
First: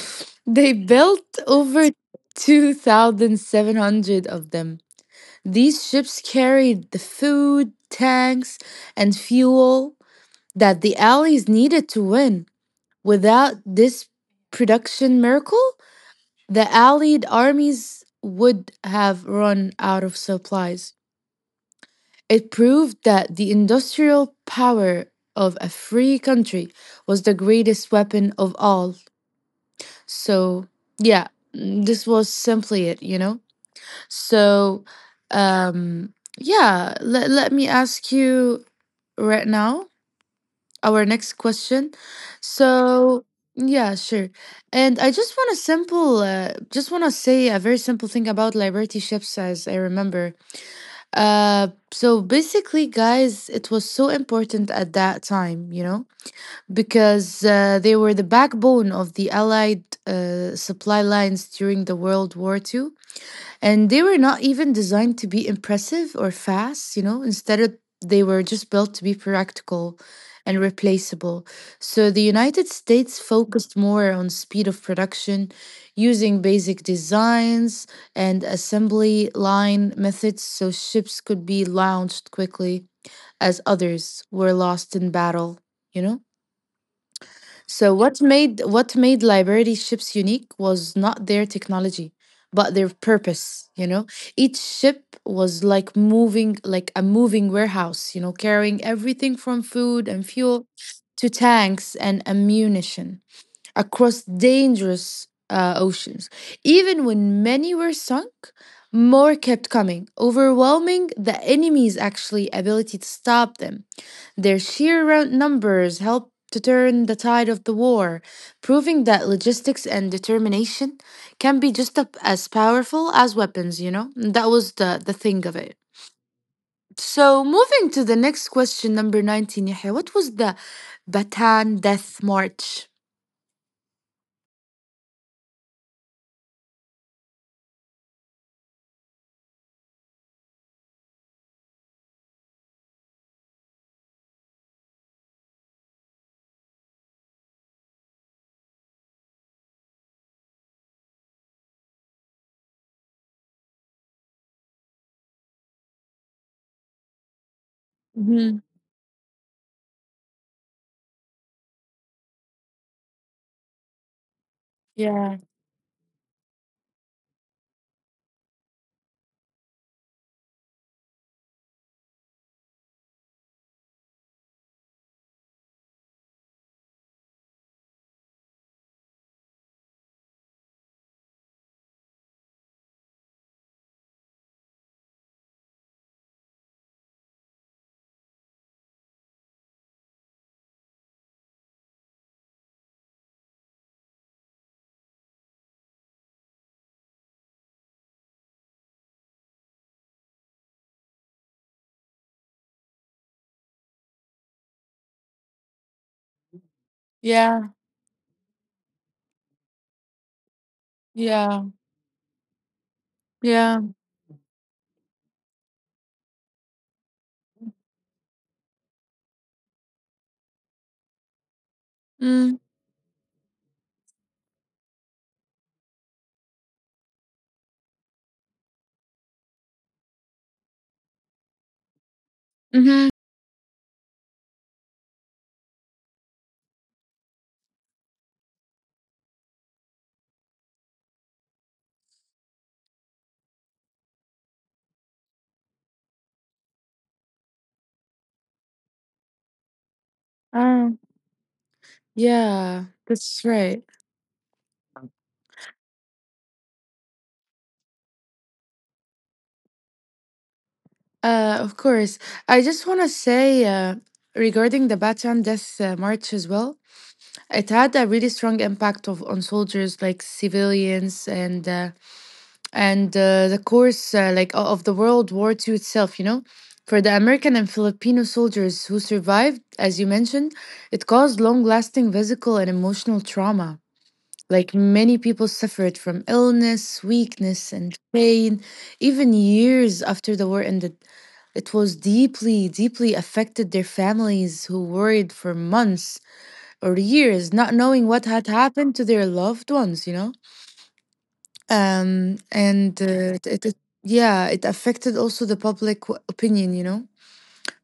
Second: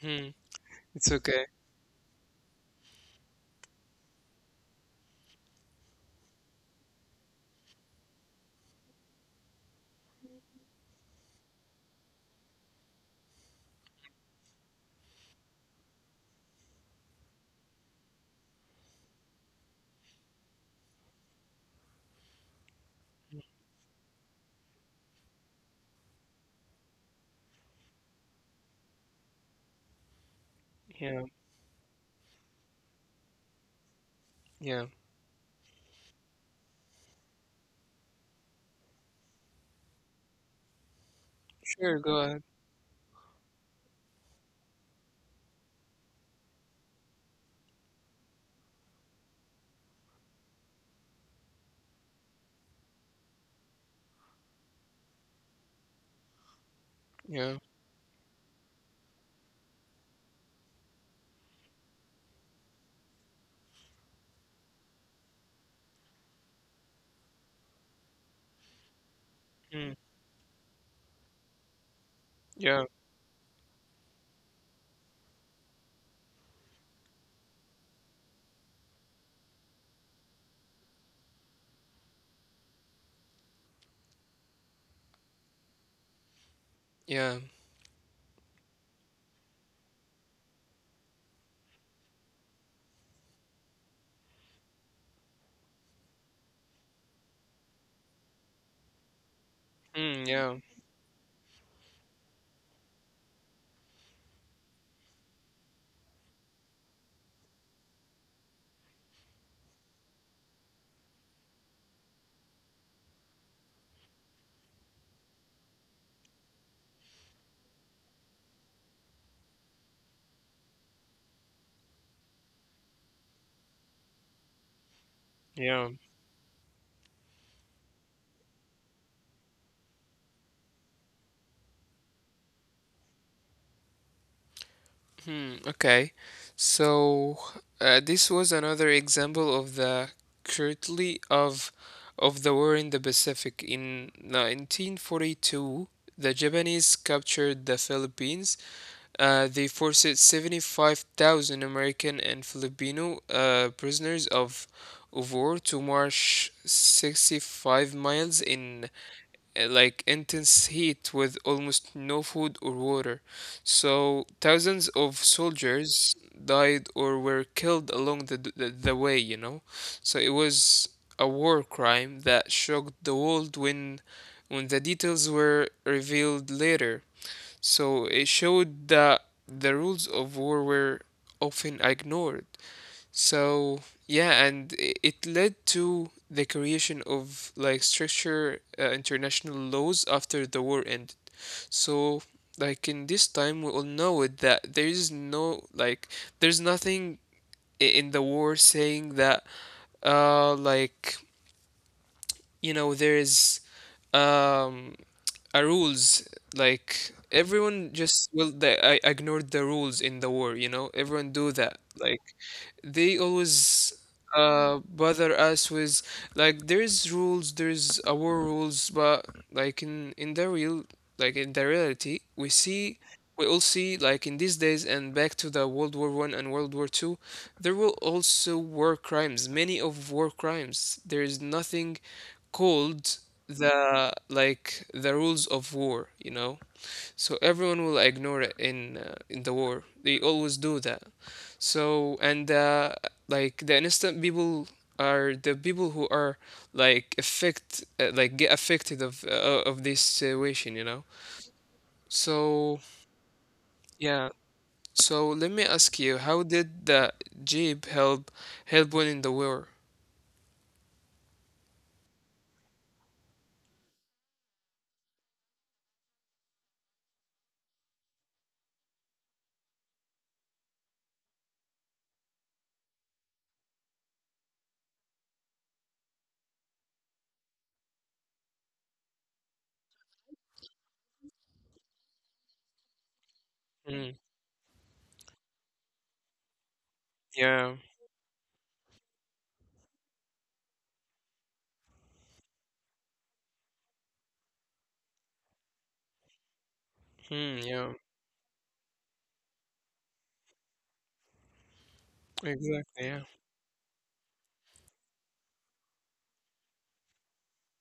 Speaker 2: Hmm.
Speaker 1: They
Speaker 2: It's
Speaker 1: built
Speaker 2: okay.
Speaker 1: over 2,700 of them. These ships carried the food, tanks, and fuel that the Allies needed to win. Without this production miracle, the Allied armies would have run out of supplies. It proved that the industrial power of a free country was the greatest weapon of all. So,
Speaker 2: Yeah,
Speaker 1: yeah, this was simply it, you know? So,
Speaker 2: yeah.
Speaker 1: yeah, let me ask you right now our next question.
Speaker 2: Sure, go ahead.
Speaker 1: So, yeah, sure. And I just want to simple, just want to say a very simple thing about liberty ships, as I remember. So basically, guys, it was so important at that time, you know, because
Speaker 2: Yeah.
Speaker 1: they were the backbone of the Allied supply lines during the World War Two. And they were not even designed to be impressive or fast, you know, instead of they were just built to be
Speaker 2: Mm.
Speaker 1: practical and replaceable. So the United
Speaker 2: Yeah.
Speaker 1: States focused more on speed of production using basic designs and assembly line methods so ships could be launched quickly as others were lost in battle, you know?
Speaker 2: Yeah.
Speaker 1: So what made library ships unique was not their technology, but their purpose, you know. Each ship was like a moving warehouse, you know, carrying everything from food
Speaker 2: Mm,
Speaker 1: and
Speaker 2: yeah.
Speaker 1: fuel to tanks and ammunition across dangerous oceans. Even when many were sunk, more kept coming, overwhelming the enemy's actually ability to stop them. Their sheer numbers helped to turn the tide of the war, proving that logistics and determination can be just as powerful as weapons, you know? That was the thing of it.
Speaker 2: Yeah.
Speaker 1: So, moving to the next question, number 19, Yahya, what was the Bataan Death March?
Speaker 2: Hmm, okay. So this was another example of the cruelty of the war in the Pacific. In 1942, the Japanese captured the Philippines. They forced 75,000 American and Filipino prisoners of war to march 65 miles
Speaker 1: Hmm.
Speaker 2: in like intense heat with almost no food or water. So thousands of
Speaker 1: Yeah,
Speaker 2: soldiers died or were killed along the way, you know. So it was a war crime that shocked the world when the details were revealed later. So it showed that the rules of war were often ignored. So, yeah, and it led to the creation of like stricter international laws after the war ended. So, like in this time, we all know it that there is no like there's nothing in the war saying that like you know there is um a rules like
Speaker 1: yeah,
Speaker 2: everyone just well they I ignored the rules in the war you know everyone do
Speaker 1: yeah,
Speaker 2: that like they
Speaker 1: yeah.
Speaker 2: always bother us with like there's rules there's our rules but like in the real like in the reality
Speaker 1: Mm.
Speaker 2: we see we all see like in these days and back to the world war one and world war two there were also war crimes many of war crimes there is nothing
Speaker 1: Mm-hmm.
Speaker 2: called the like the rules of war you know so everyone will ignore it in the war. They always do that. So and like the innocent people are the people who are like affect like get affected of this situation, you
Speaker 1: Oh,
Speaker 2: know. So
Speaker 1: yeah, that's right.
Speaker 2: yeah. So let me ask you, how did the jeep help winning the war?
Speaker 1: Of course. I just want to say regarding the Bataan Death March as well, it had a really strong impact of on soldiers, like civilians, and the course of the World War Two itself. You know, for the American and Filipino soldiers who survived, as you mentioned, it caused long-lasting physical and emotional trauma.
Speaker 2: Hmm.
Speaker 1: Like many people suffered from illness, weakness,
Speaker 2: Yeah.
Speaker 1: and pain, even years after the war ended. It was deeply, deeply affected their families who worried for months or years,
Speaker 2: Hmm,
Speaker 1: not
Speaker 2: yeah.
Speaker 1: knowing what had happened to their loved ones, you know? And
Speaker 2: Exactly. Yeah.
Speaker 1: it, it, it- Yeah, it affected also the public opinion, you know?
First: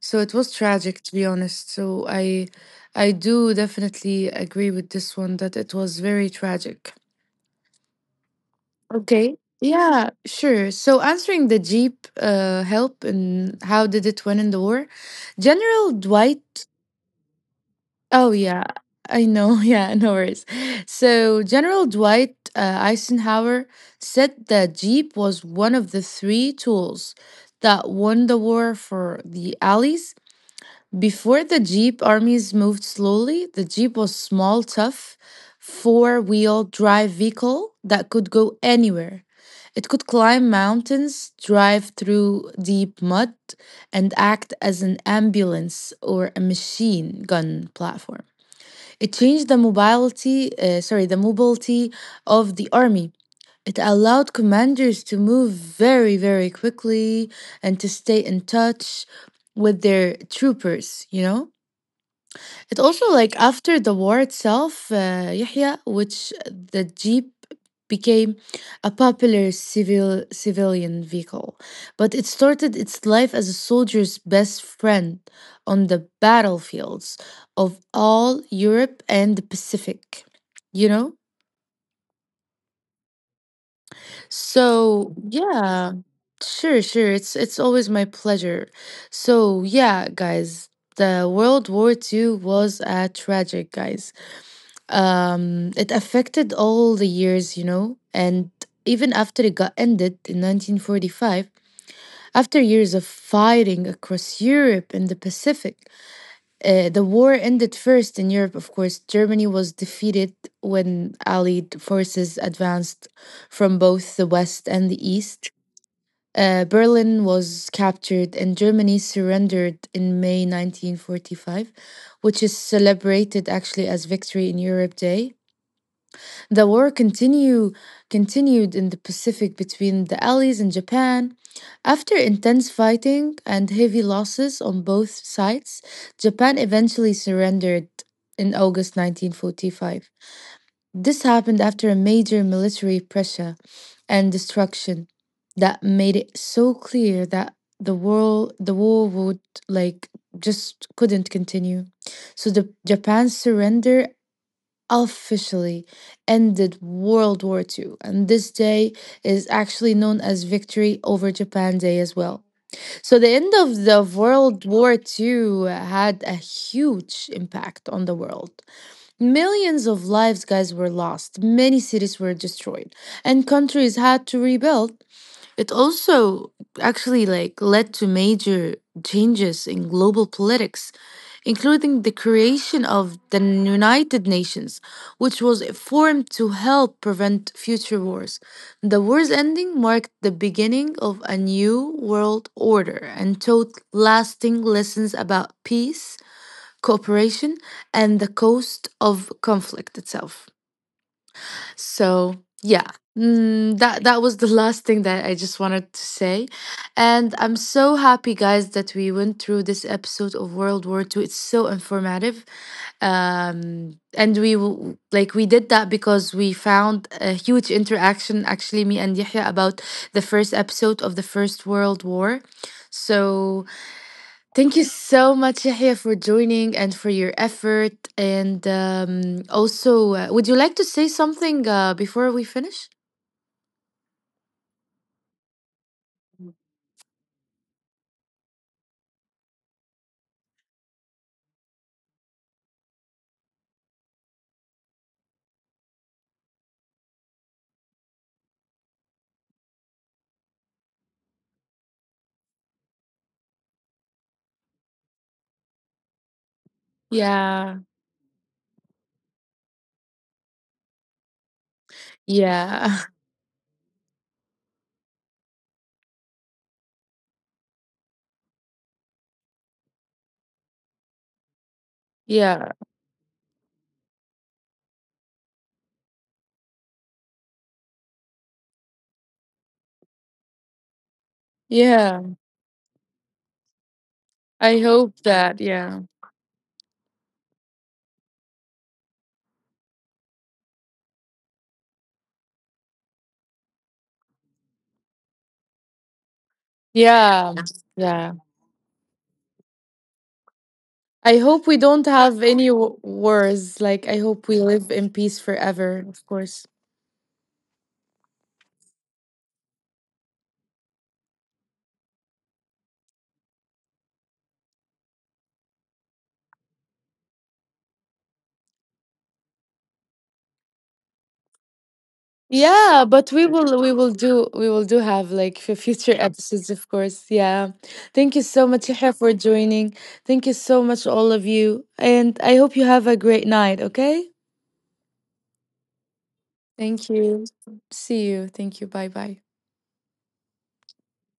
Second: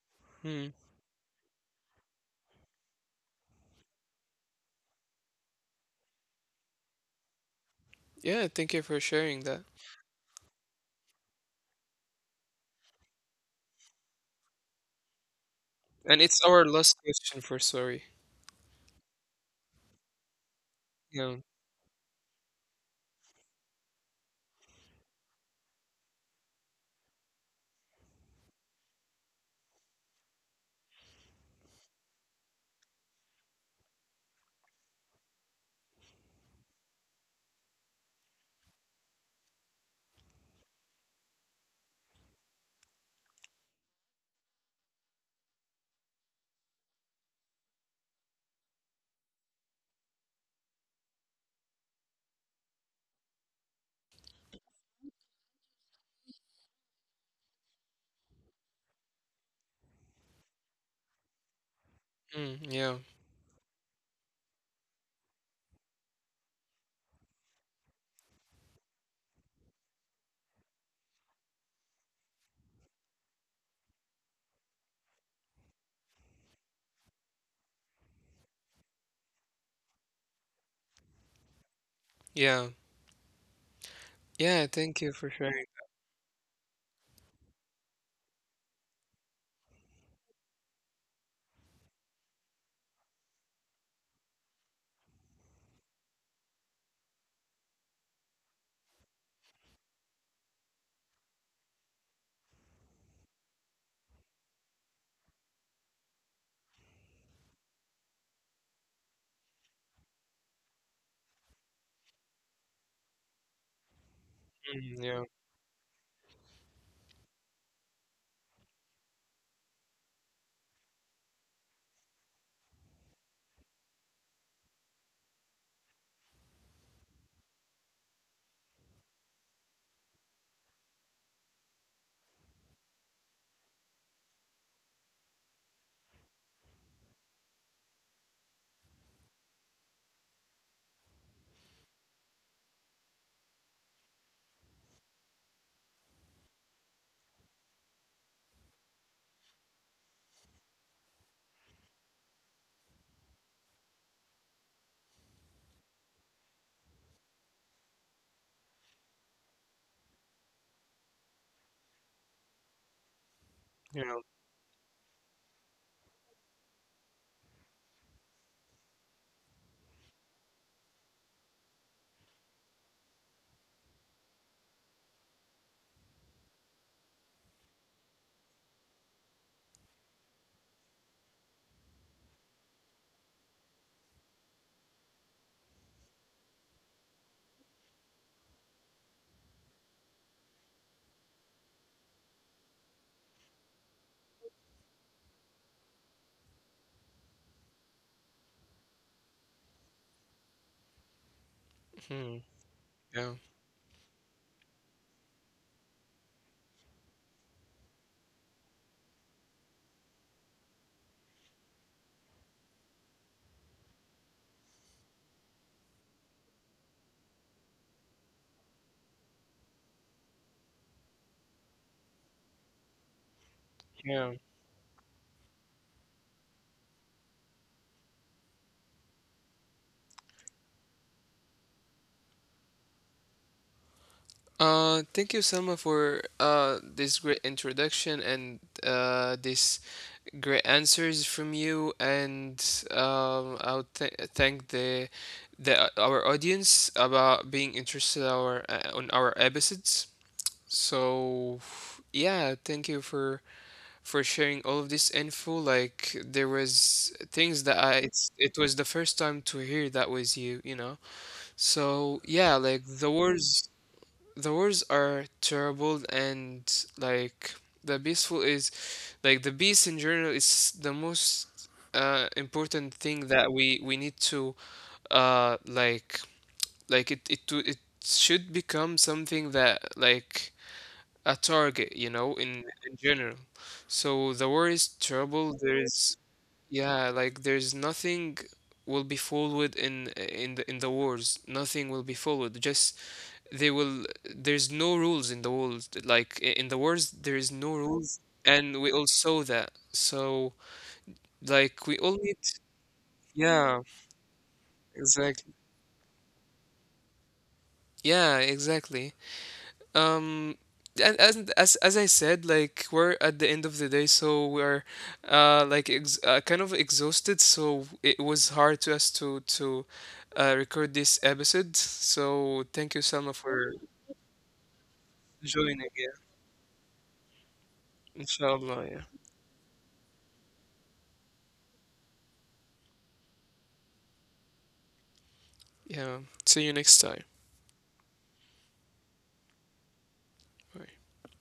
Speaker 1: So it was
Speaker 2: Hmm.
Speaker 1: tragic, to be honest. So I do definitely agree with this one that it was very tragic.
Speaker 2: Yeah. Thank you for
Speaker 1: Okay.
Speaker 2: sharing that.
Speaker 1: Yeah, sure. So answering the Jeep help and how did it win in the war? General
Speaker 2: And it's our
Speaker 1: Dwight.
Speaker 2: last question for sorry.
Speaker 1: Oh yeah, I know. Yeah, no worries.
Speaker 2: Yeah.
Speaker 1: So General Dwight Eisenhower said that Jeep was one of the three tools that won the war for the Allies. Before the Jeep armies moved slowly, the Jeep was small, tough, four-wheel drive vehicle that could go anywhere. It could climb mountains, drive through deep mud, and act as an ambulance or a machine gun platform. It changed the mobility, the mobility of the army. It allowed commanders to move very, very quickly and to stay in touch with their troopers, you know?
Speaker 2: Mm,
Speaker 1: It
Speaker 2: yeah.
Speaker 1: also like after the war itself, Yahya, which the jeep became a popular civilian vehicle, but it started its life as a soldier's best friend on the battlefields of all Europe and the Pacific. You know,
Speaker 2: Yeah. Yeah, thank you
Speaker 1: so
Speaker 2: for sharing.
Speaker 1: yeah, sure, sure. It's always my pleasure. So yeah, guys. The World War Two was a tragic, guys. It affected all the years, you know, and even after it got ended in 1945, after years of fighting across Europe and the Pacific, the war ended first in Europe, of course. Germany was defeated when Allied forces advanced from both the West and the
Speaker 2: Mm, yeah,
Speaker 1: East. Berlin was captured and Germany surrendered in May 1945, which is celebrated actually as Victory in Europe Day. The continued in the Pacific between the Allies and Japan. After intense fighting and heavy losses on both sides, Japan eventually surrendered in August 1945. This happened after a major military pressure and destruction that made it so clear that the war would like just couldn't continue. So the Japan's surrender officially ended World War Two, and this day is actually known as Victory over Japan Day as well. So, the end of the
Speaker 2: yeah,
Speaker 1: World War Two had a huge impact on the world. Millions of lives, guys, were lost, many cities were destroyed, and countries had to rebuild. It also actually like led to major changes in global politics, including the creation of the United Nations, which was formed to help prevent future wars. The war's ending marked the beginning of a new world order and taught lasting lessons about peace, cooperation, and the cost of conflict itself. So
Speaker 2: mhm,
Speaker 1: yeah,
Speaker 2: yeah,
Speaker 1: that that was the last thing that I just wanted to say, and I'm so happy, guys, that we went through this episode of World War Two. It's so informative, and like we did that because we found a huge interaction, actually, me and Yahya about the first episode of the First World War. So
Speaker 2: yeah.
Speaker 1: thank you so much, Yahya, for joining and for your effort. And also, would you like to say something before we finish?
Speaker 2: Thank you, Selma, for this great introduction and this great answers from you. And I'll thank the our audience about being interested our on our episodes. So yeah, thank you for sharing all of this info. Like there was things that
Speaker 1: Yeah,
Speaker 2: I it's it was the first time to hear that was you, you know. So yeah, like
Speaker 1: yeah,
Speaker 2: the wars are terrible and like the peaceful is like the peace in general is the most
Speaker 1: yeah,
Speaker 2: important thing that we need to like it should become something that like a target, you know,
Speaker 1: yeah.
Speaker 2: in general. So the war
Speaker 1: I
Speaker 2: is
Speaker 1: hope
Speaker 2: terrible.
Speaker 1: that, yeah,
Speaker 2: There's yeah, like there's nothing will be followed in the wars. Nothing will be followed. Just they will. There's no rules in the wars. Like in the wars, there is
Speaker 1: yeah,
Speaker 2: no rules,
Speaker 1: yeah.
Speaker 2: and we all saw that. So
Speaker 1: I hope we
Speaker 2: like we
Speaker 1: don't
Speaker 2: all need.
Speaker 1: have any wars.
Speaker 2: Yeah,
Speaker 1: Like, I hope we live in peace
Speaker 2: exactly.
Speaker 1: forever, of course.
Speaker 2: Yeah, exactly. Um, and as I said, like we're at the end of the day, so we're like ex kind of exhausted. So it was hard to us to record this episode. So thank you,
Speaker 1: Yeah, but
Speaker 2: Salma, for
Speaker 1: we will do have like for
Speaker 2: joining.
Speaker 1: future
Speaker 2: Yeah,
Speaker 1: episodes, of course. Yeah. Thank you so
Speaker 2: inshallah.
Speaker 1: much,
Speaker 2: Yeah,
Speaker 1: Yahya, for joining. Thank you so much, all of you. And I hope you have a great night, okay?
Speaker 2: yeah. See you next
Speaker 1: Thank
Speaker 2: time.
Speaker 1: you. See you. Thank you. Bye bye.
Speaker 2: Bye.